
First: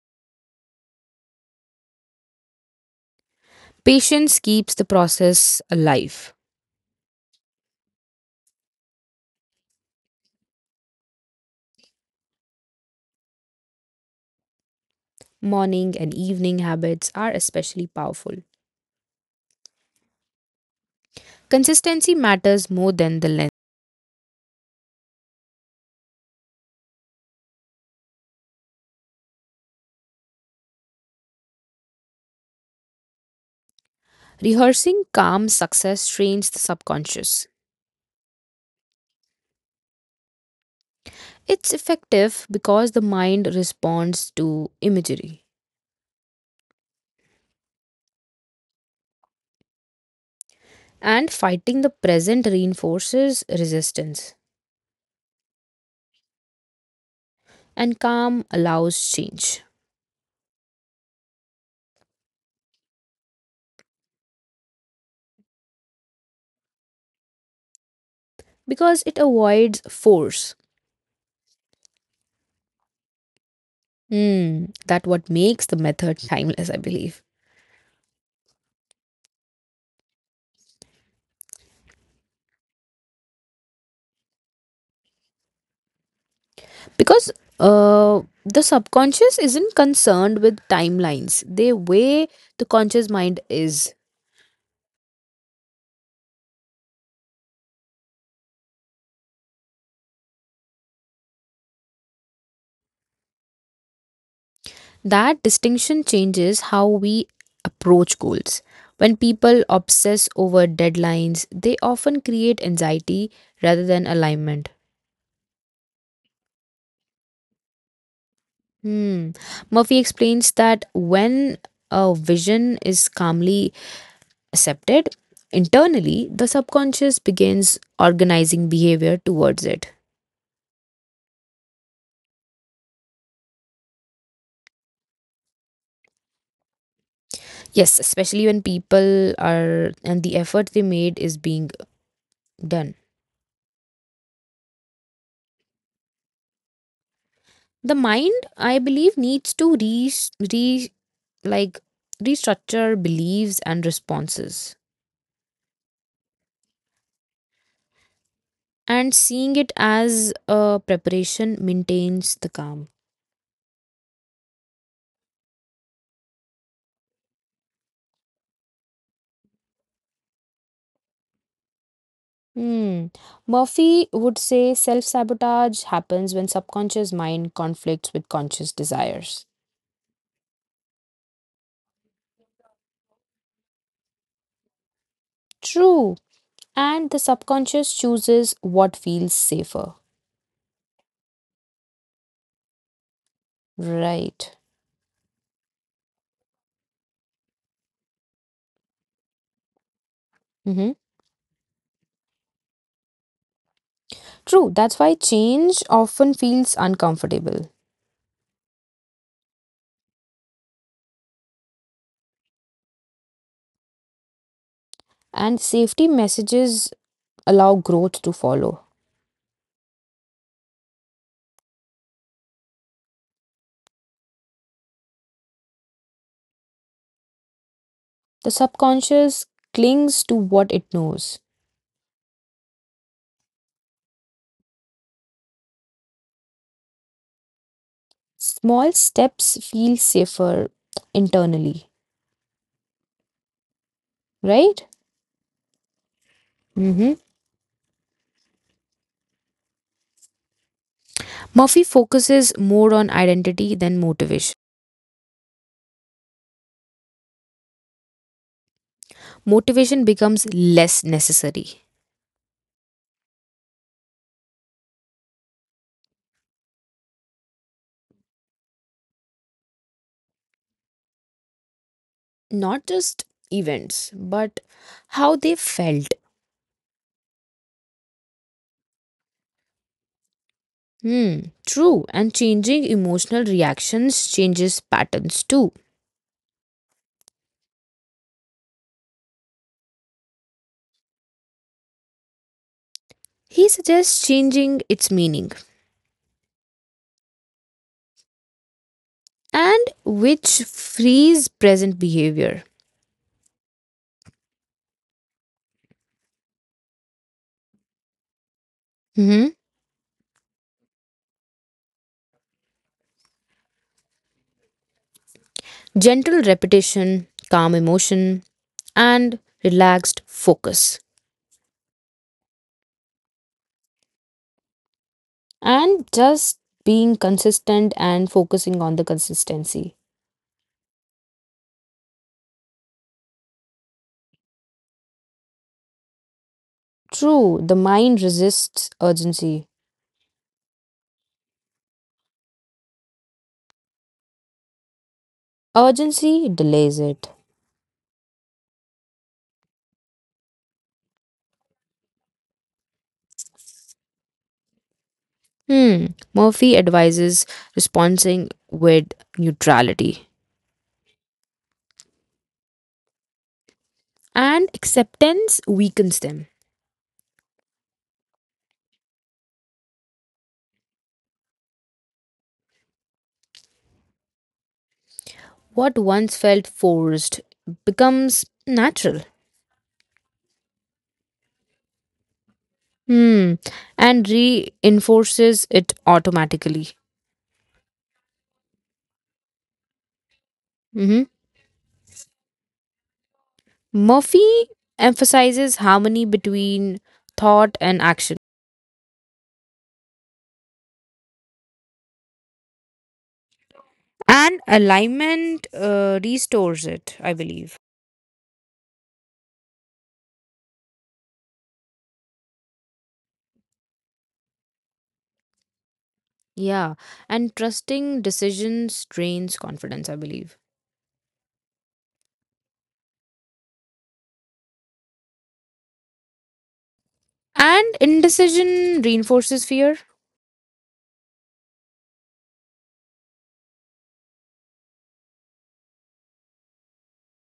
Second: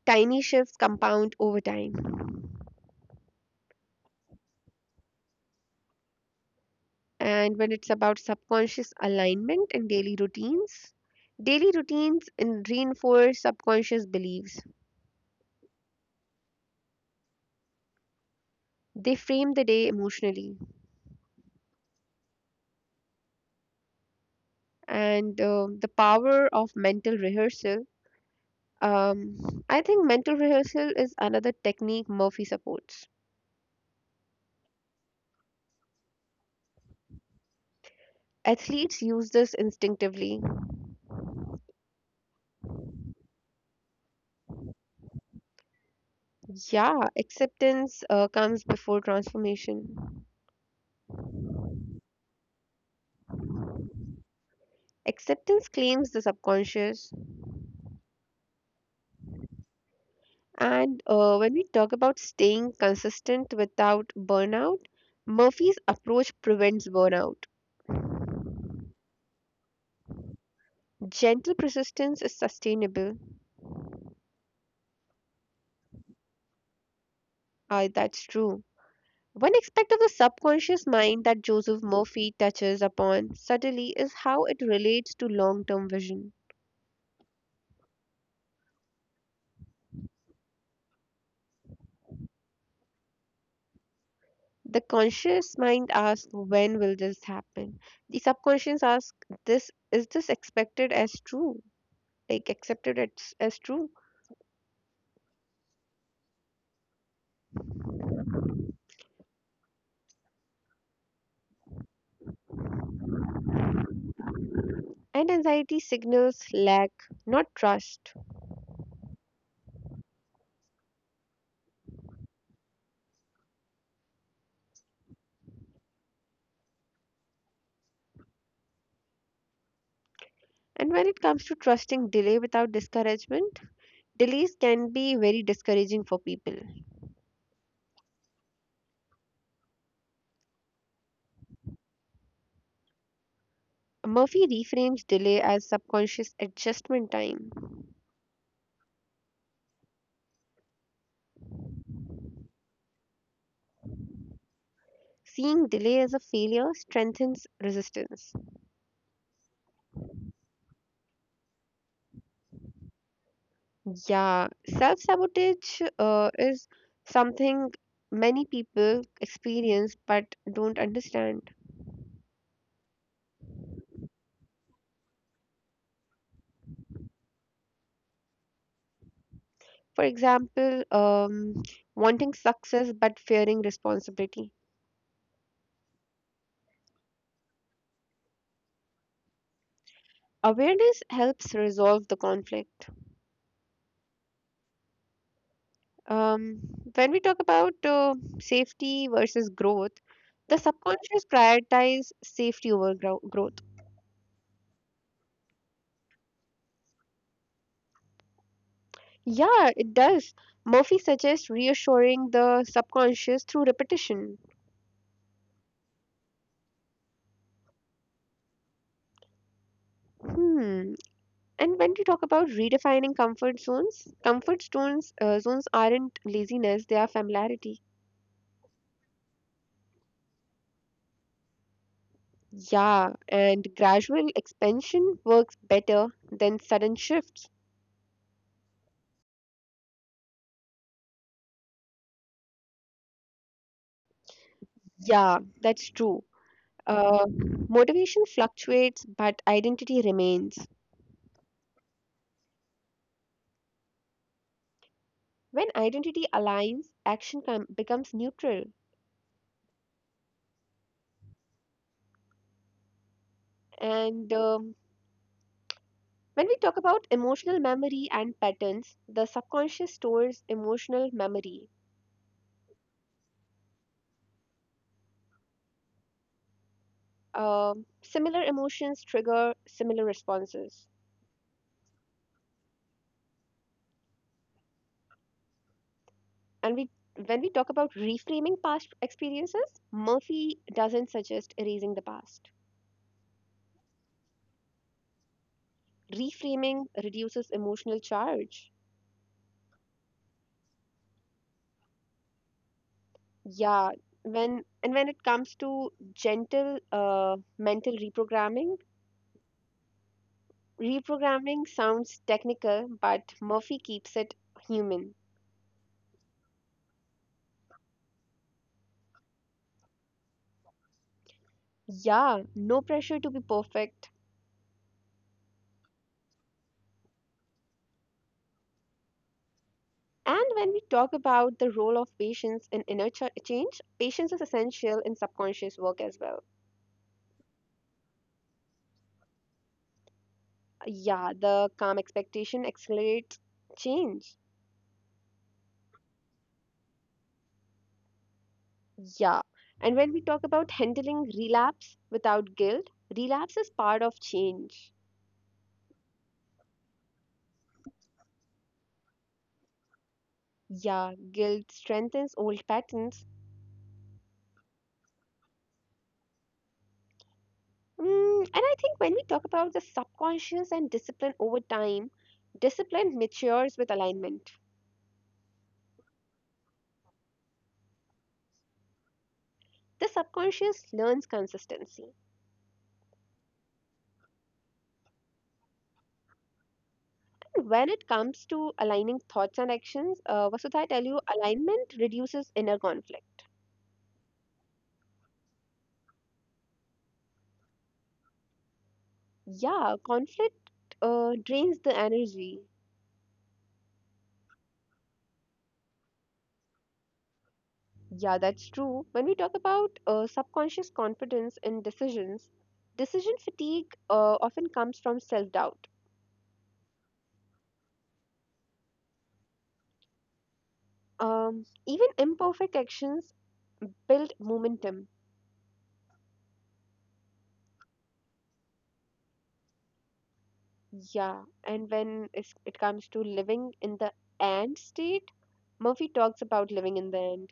S1: Tiny shifts compound over time.
S2: patience keeps the process alive.
S1: And when it's about subconscious alignment in daily routines, reinforce subconscious beliefs.
S2: Morning and evening habits are especially powerful.
S1: They frame the day emotionally.
S2: Consistency matters more than the length.
S1: And the power of mental rehearsal. I think mental rehearsal is another technique Murphy supports.
S2: Rehearsing calm success trains the subconscious.
S1: Athletes use this instinctively.
S2: It's effective because the mind responds to imagery.
S1: Yeah, acceptance comes before transformation.
S2: And fighting the present reinforces resistance.
S1: Acceptance claims the subconscious.
S2: And calm allows change
S1: And when we talk about staying consistent without burnout, Murphy's approach prevents burnout.
S2: because it avoids force.
S1: Gentle persistence is sustainable.
S2: Hmm, that what makes the method timeless, I believe.
S1: Ah, that's true. One aspect of the subconscious mind that Joseph Murphy touches upon subtly is how it relates to long term vision.
S2: Because the subconscious isn't concerned with timelines, the way the conscious mind is.
S1: The conscious mind asks, when will this happen? The subconscious asks, is this expected as true? Like accepted as true?
S2: That distinction changes how we approach goals. When people obsess over deadlines, they often create anxiety rather than alignment.
S1: And anxiety signals lack, not trust.
S2: Hmm. Murphy explains that when a vision is calmly accepted, internally the subconscious begins organizing behavior towards it.
S1: And when it comes to trusting delay without discouragement, delays can be very discouraging for people.
S2: Yes, especially when people are and the effort they made is being done.
S1: Murphy reframes delay as subconscious adjustment time.
S2: The mind, I believe, needs to re, re like restructure beliefs and responses.
S1: Seeing delay as a failure strengthens resistance.
S2: And seeing it as a preparation maintains the calm.
S1: Yeah, self sabotage is something many people experience but don't understand.
S2: Hmm. Murphy would say self sabotage happens when subconscious mind conflicts with conscious desires.
S1: For example, wanting success but fearing responsibility.
S2: True, and the subconscious chooses what feels safer.
S1: Awareness helps resolve the conflict.
S2: Right.
S1: Um, when we talk about safety versus growth, the
S2: Hmm.
S1: subconscious prioritizes safety over grow- growth
S2: True. That's why change often feels uncomfortable,
S1: Yeah, it does. Murphy suggests reassuring the subconscious through repetition.
S2: and safety messages allow growth to follow.
S1: Hmm. And when we talk about redefining comfort zones, comfort zones aren't laziness; they are familiarity.
S2: The subconscious clings to what it knows.
S1: Yeah, and gradual expansion works better than sudden shifts.
S2: Small steps feel safer internally, right?
S1: Yeah, that's true.
S2: Hmm.
S1: Uh, Motivation fluctuates, but identity remains.
S2: Murphy focuses more on identity than motivation.
S1: When identity aligns, becomes neutral.
S2: Motivation becomes less necessary.
S1: And when we talk about emotional memory and patterns, the subconscious stores emotional memory.
S2: Not just events, but how they felt.
S1: Similar emotions trigger similar responses.
S2: Hmm, true, and changing emotional reactions changes patterns too.
S1: And we, when we talk about reframing past experiences, Murphy doesn't suggest erasing the past.
S2: He suggests changing its meaning
S1: Reframing reduces emotional charge.
S2: and which frees present behavior.
S1: Yeah, when it comes to gentle mental reprogramming,
S2: Hmm.
S1: reprogramming sounds technical, but Murphy keeps it human.
S2: Gentle repetition, calm emotion, and relaxed focus.
S1: Yeah, no pressure to be perfect.
S2: And just being consistent and focusing on the consistency.
S1: And when we talk about the role of patience in change, patience is essential in subconscious work as well.
S2: True, the mind resists urgency.
S1: Yeah, the calm expectation accelerates change.
S2: Urgency delays it.
S1: Yeah. And when we talk about handling relapse without guilt, relapse is part of change.
S2: Hmm. Murphy advises responding with neutrality.
S1: Yeah, guilt strengthens old patterns.
S2: And acceptance weakens them.
S1: Mm, and I think when we talk about the subconscious and discipline over time, discipline matures with alignment.
S2: What once felt forced becomes natural.
S1: The subconscious learns consistency.
S2: Hmm. And reinforces it automatically.
S1: And when it comes to aligning thoughts and actions, Vasudha, I tell you,
S2: Hmm.
S1: alignment reduces inner conflict.
S2: Murphy emphasizes harmony between thought and action.
S1: Yeah, conflict drains the energy.
S2: And alignment restores it, I believe.
S1: Yeah, that's true. When we talk about subconscious confidence in decisions, decision fatigue often comes from self doubt.
S2: Yeah. And trusting decisions drains confidence, I believe.
S1: Even imperfect actions build momentum.
S2: And indecision reinforces fear,
S1: Yeah, and it comes to living in the and state, Murphy talks about living in the end,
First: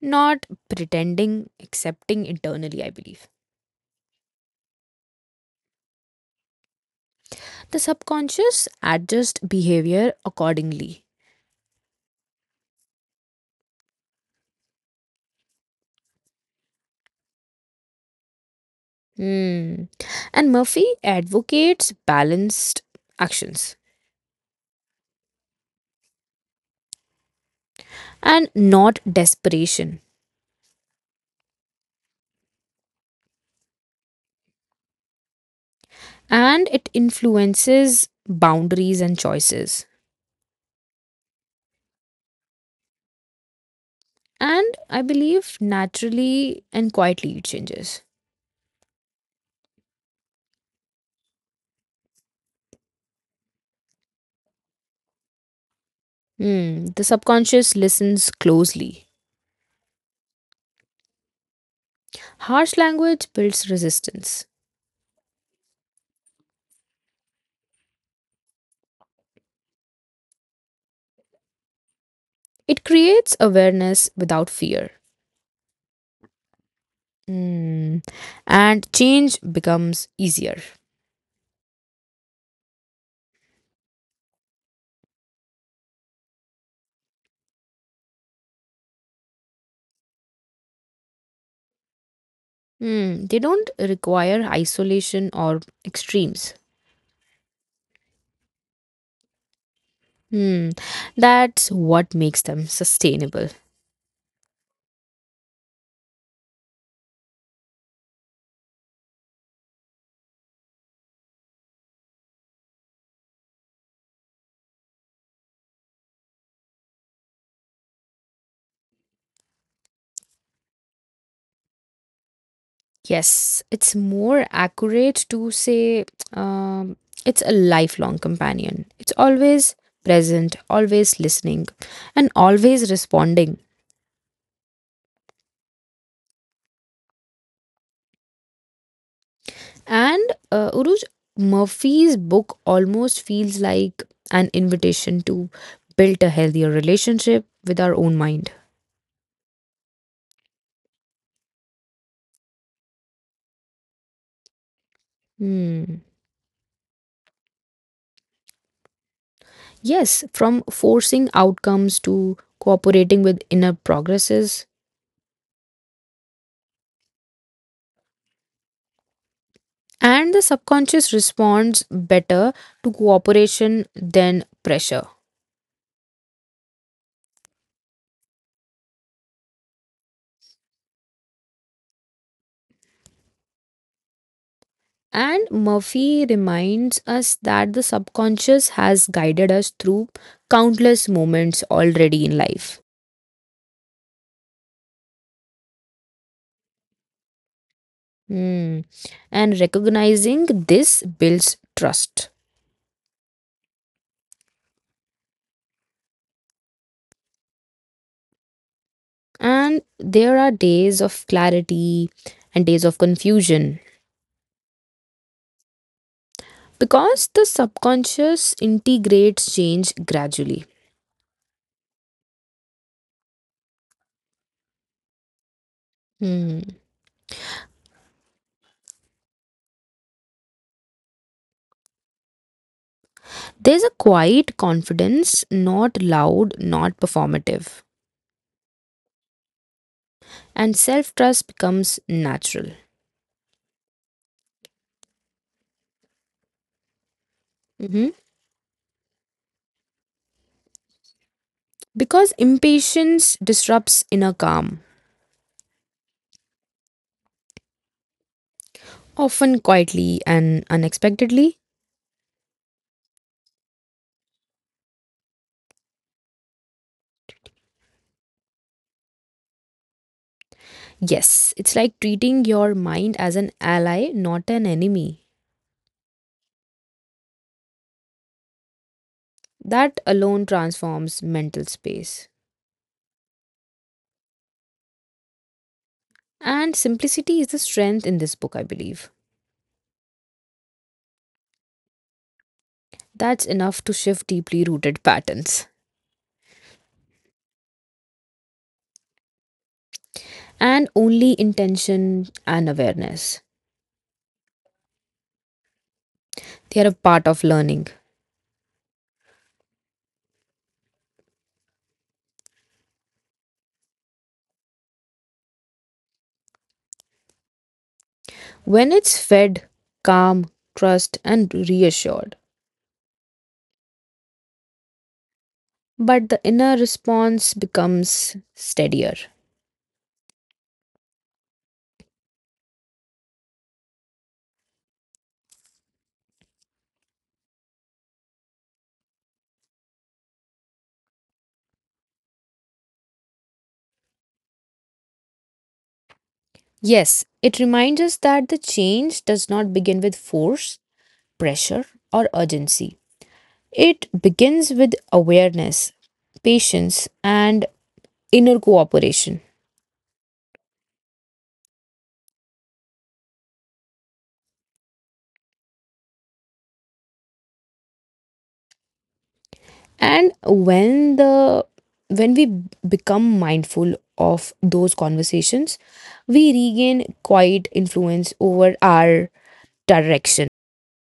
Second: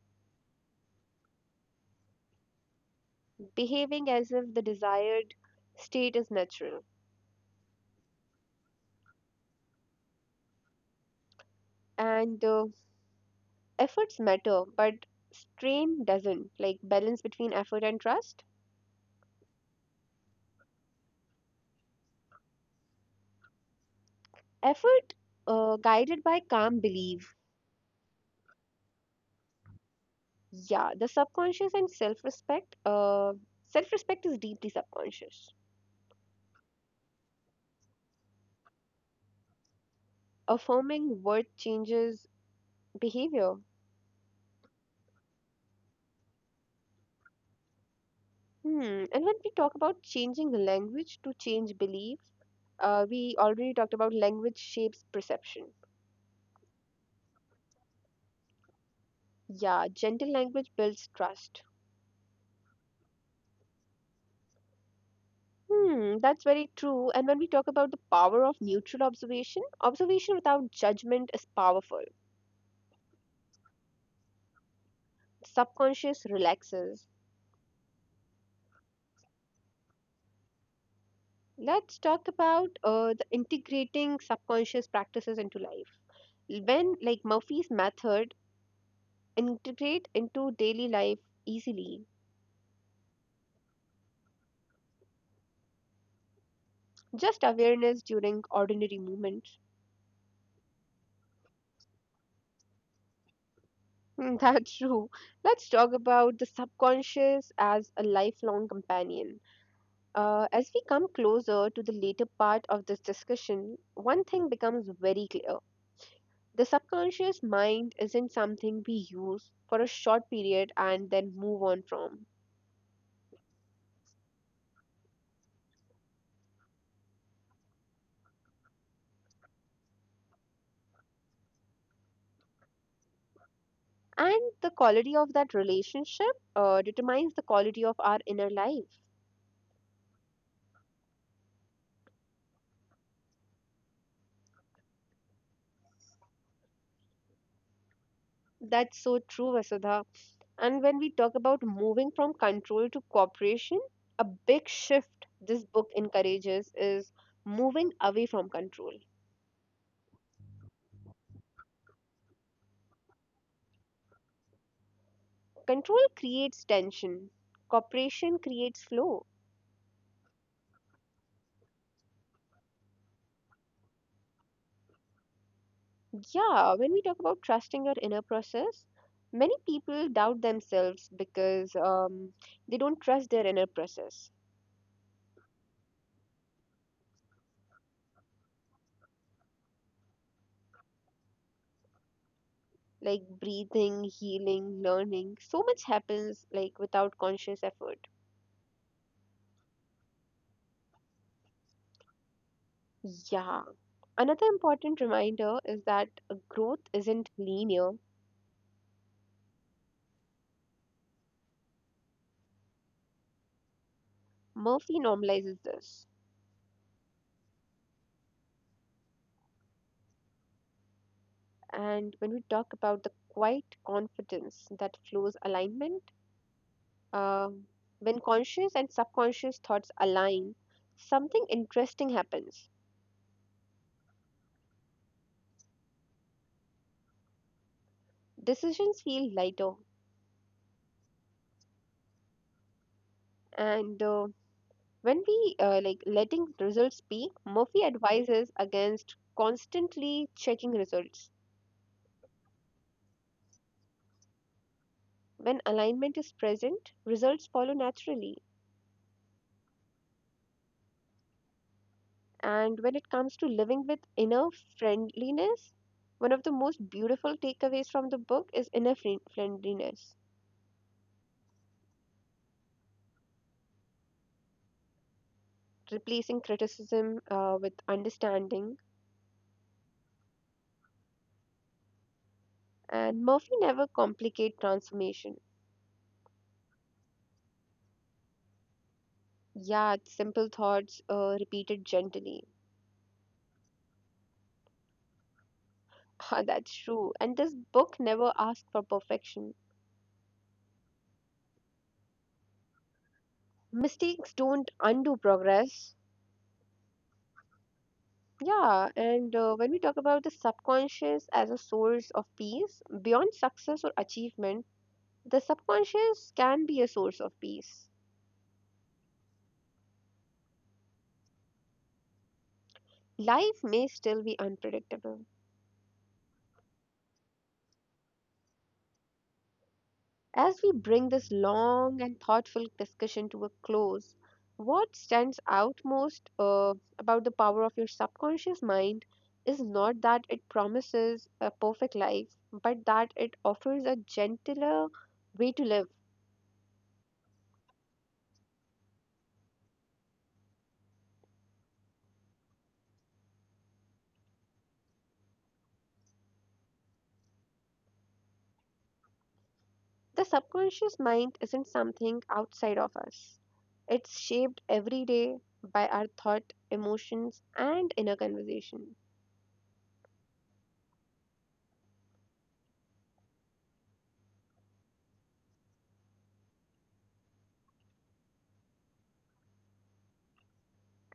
S2: not pretending, accepting internally, I believe.
S1: behaving as if the desired state is natural.
S2: The subconscious adjusts behavior accordingly.
S1: And efforts matter, but strain doesn't, like balance between effort and trust.
S2: Hmm. And Murphy advocates balanced actions
S1: Effort guided by calm belief.
S2: and not desperation.
S1: Yeah, the subconscious and self respect. Self respect is deeply subconscious.
S2: And it influences boundaries and choices.
S1: Affirming worth changes behavior.
S2: And I believe naturally and quietly it changes.
S1: Hmm. And when we talk about changing language to change beliefs, we already talked about language shapes perception.
S2: Hmm. The subconscious listens closely.
S1: Yeah, gentle language builds trust.
S2: Harsh language builds resistance.
S1: Hmm, that's very true. And when we talk about the power of neutral observation, observation without judgment is powerful.
S2: It creates awareness without fear.
S1: Subconscious relaxes.
S2: Hmm. And change becomes easier.
S1: Let's talk about the integrating subconscious practices into life. When, like Murphy's method, integrate into daily life easily,
S2: Hmm. They don't require isolation or extremes.
S1: just awareness during ordinary moments.
S2: Hmm. That's what makes them sustainable.
S1: Mm, that's true. Let's talk about the subconscious as a lifelong companion. As we come closer to the later part of this discussion, one thing becomes very clear. The subconscious mind isn't something we use for a short period and then move on from.
S2: Yes, it's more accurate to say um, it's a lifelong companion. It's always present, always listening, and always responding.
S1: And the quality of that relationship determines the quality of our inner life.
S2: And Uruj, Murphy's book almost feels like an invitation to build a healthier relationship with our own mind.
S1: That's so true, Vasudha. And when we talk about moving from control to cooperation, a big shift this book
S2: Hmm.
S1: encourages is moving away from control.
S2: Yes, from forcing outcomes to cooperating with inner progresses.
S1: Control creates tension, cooperation creates flow.
S2: And the subconscious responds better to cooperation than pressure.
S1: Yeah, when we talk about trusting your inner process, many people doubt themselves because they don't trust their inner process.
S2: And Murphy reminds us that the subconscious has guided us through countless moments already in life.
S1: Like breathing, healing, learning, so much happens like without conscious effort.
S2: Hmm. And recognizing this builds trust.
S1: Yeah. Another important reminder is that growth isn't linear.
S2: And there are days of clarity and days of confusion
S1: Murphy normalizes this.
S2: because the subconscious integrates change gradually.
S1: And when we talk about the quiet confidence that flows alignment,
S2: Hmm.
S1: uh, when conscious and subconscious thoughts align, something interesting happens.
S2: There's a quiet confidence, not loud, not performative.
S1: Decisions feel lighter.
S2: And self trust becomes natural.
S1: And when we like letting results speak, Murphy
S2: Mhm.
S1: advises against constantly checking results.
S2: Because impatience disrupts inner calm,
S1: When alignment is present, results follow naturally.
S2: often quietly and unexpectedly.
S1: And when it comes to living with inner friendliness, one of the most beautiful takeaways from the book is friendliness,
S2: Yes, it's like treating your mind as an ally, not an enemy.
S1: replacing criticism with understanding.
S2: That alone transforms mental space.
S1: And Murphy never complicate transformation.
S2: And simplicity is the strength in this book, I believe.
S1: Yeah, it's simple thoughts repeated gently.
S2: That's enough to shift deeply rooted patterns.
S1: Ah, that's true. And this book never asks for perfection.
S2: And only intention and awareness.
S1: Mistakes don't undo progress.
S2: They are a part of learning.
S1: Yeah, and when we talk about the subconscious as a source of peace, beyond success or achievement, the subconscious can be a source of peace.
S2: When it's fed, calm, trust, and reassured.
S1: Life may still be unpredictable.
S2: But the inner response becomes steadier.
S1: As we bring this long and thoughtful discussion to a close, what stands out most about the power of your subconscious mind is not that it promises a perfect life, but that it offers a gentler way to live.
S2: Yes, it reminds us that the change does not begin with force, pressure, or urgency. It begins with awareness, patience, and inner cooperation.
S1: The subconscious mind isn't something outside of us, it's shaped every day by our thought, emotions, and inner conversation.
S2: And when the when we become mindful of those conversations, we regain quiet influence over our direction.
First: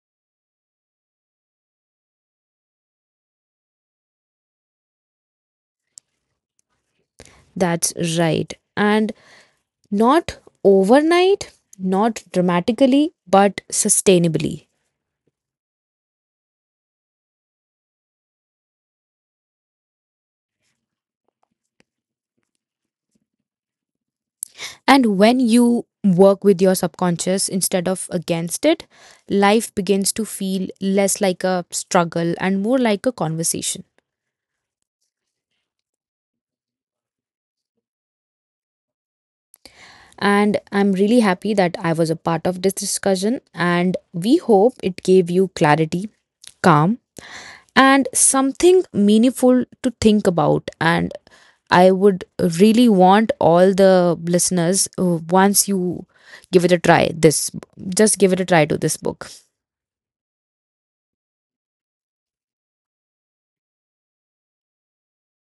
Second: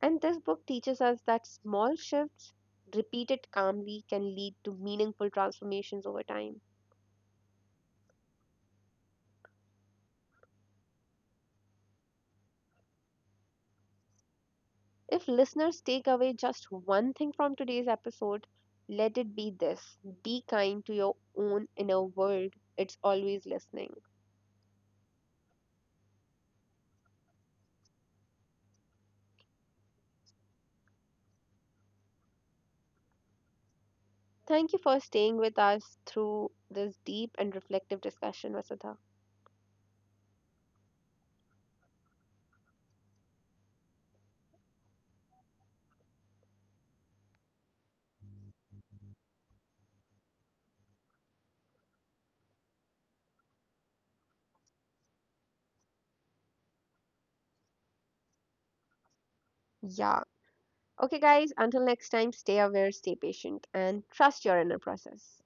S1: And this book teaches us that small shifts, repeated calmly, can lead to meaningful transformations over time.
S2: That's right. And not overnight, not dramatically, but sustainably.
S1: If listeners take away just one thing from today's episode, let it be this: be kind to your own inner world. It's always listening.
S2: And when you work with your subconscious instead of against it, life begins to feel less like a struggle and more like a conversation.
S1: Thank you for staying with us through this deep and reflective discussion, Vasudha.
S2: And I'm really happy that I was a part of this discussion, and we hope it gave you clarity, calm, and something meaningful to think about. And I would really want all the listeners, once you give it a try, this just give it a try to this book.
S1: Yeah. Okay, guys, until next time, stay aware, stay patient, and trust your inner process.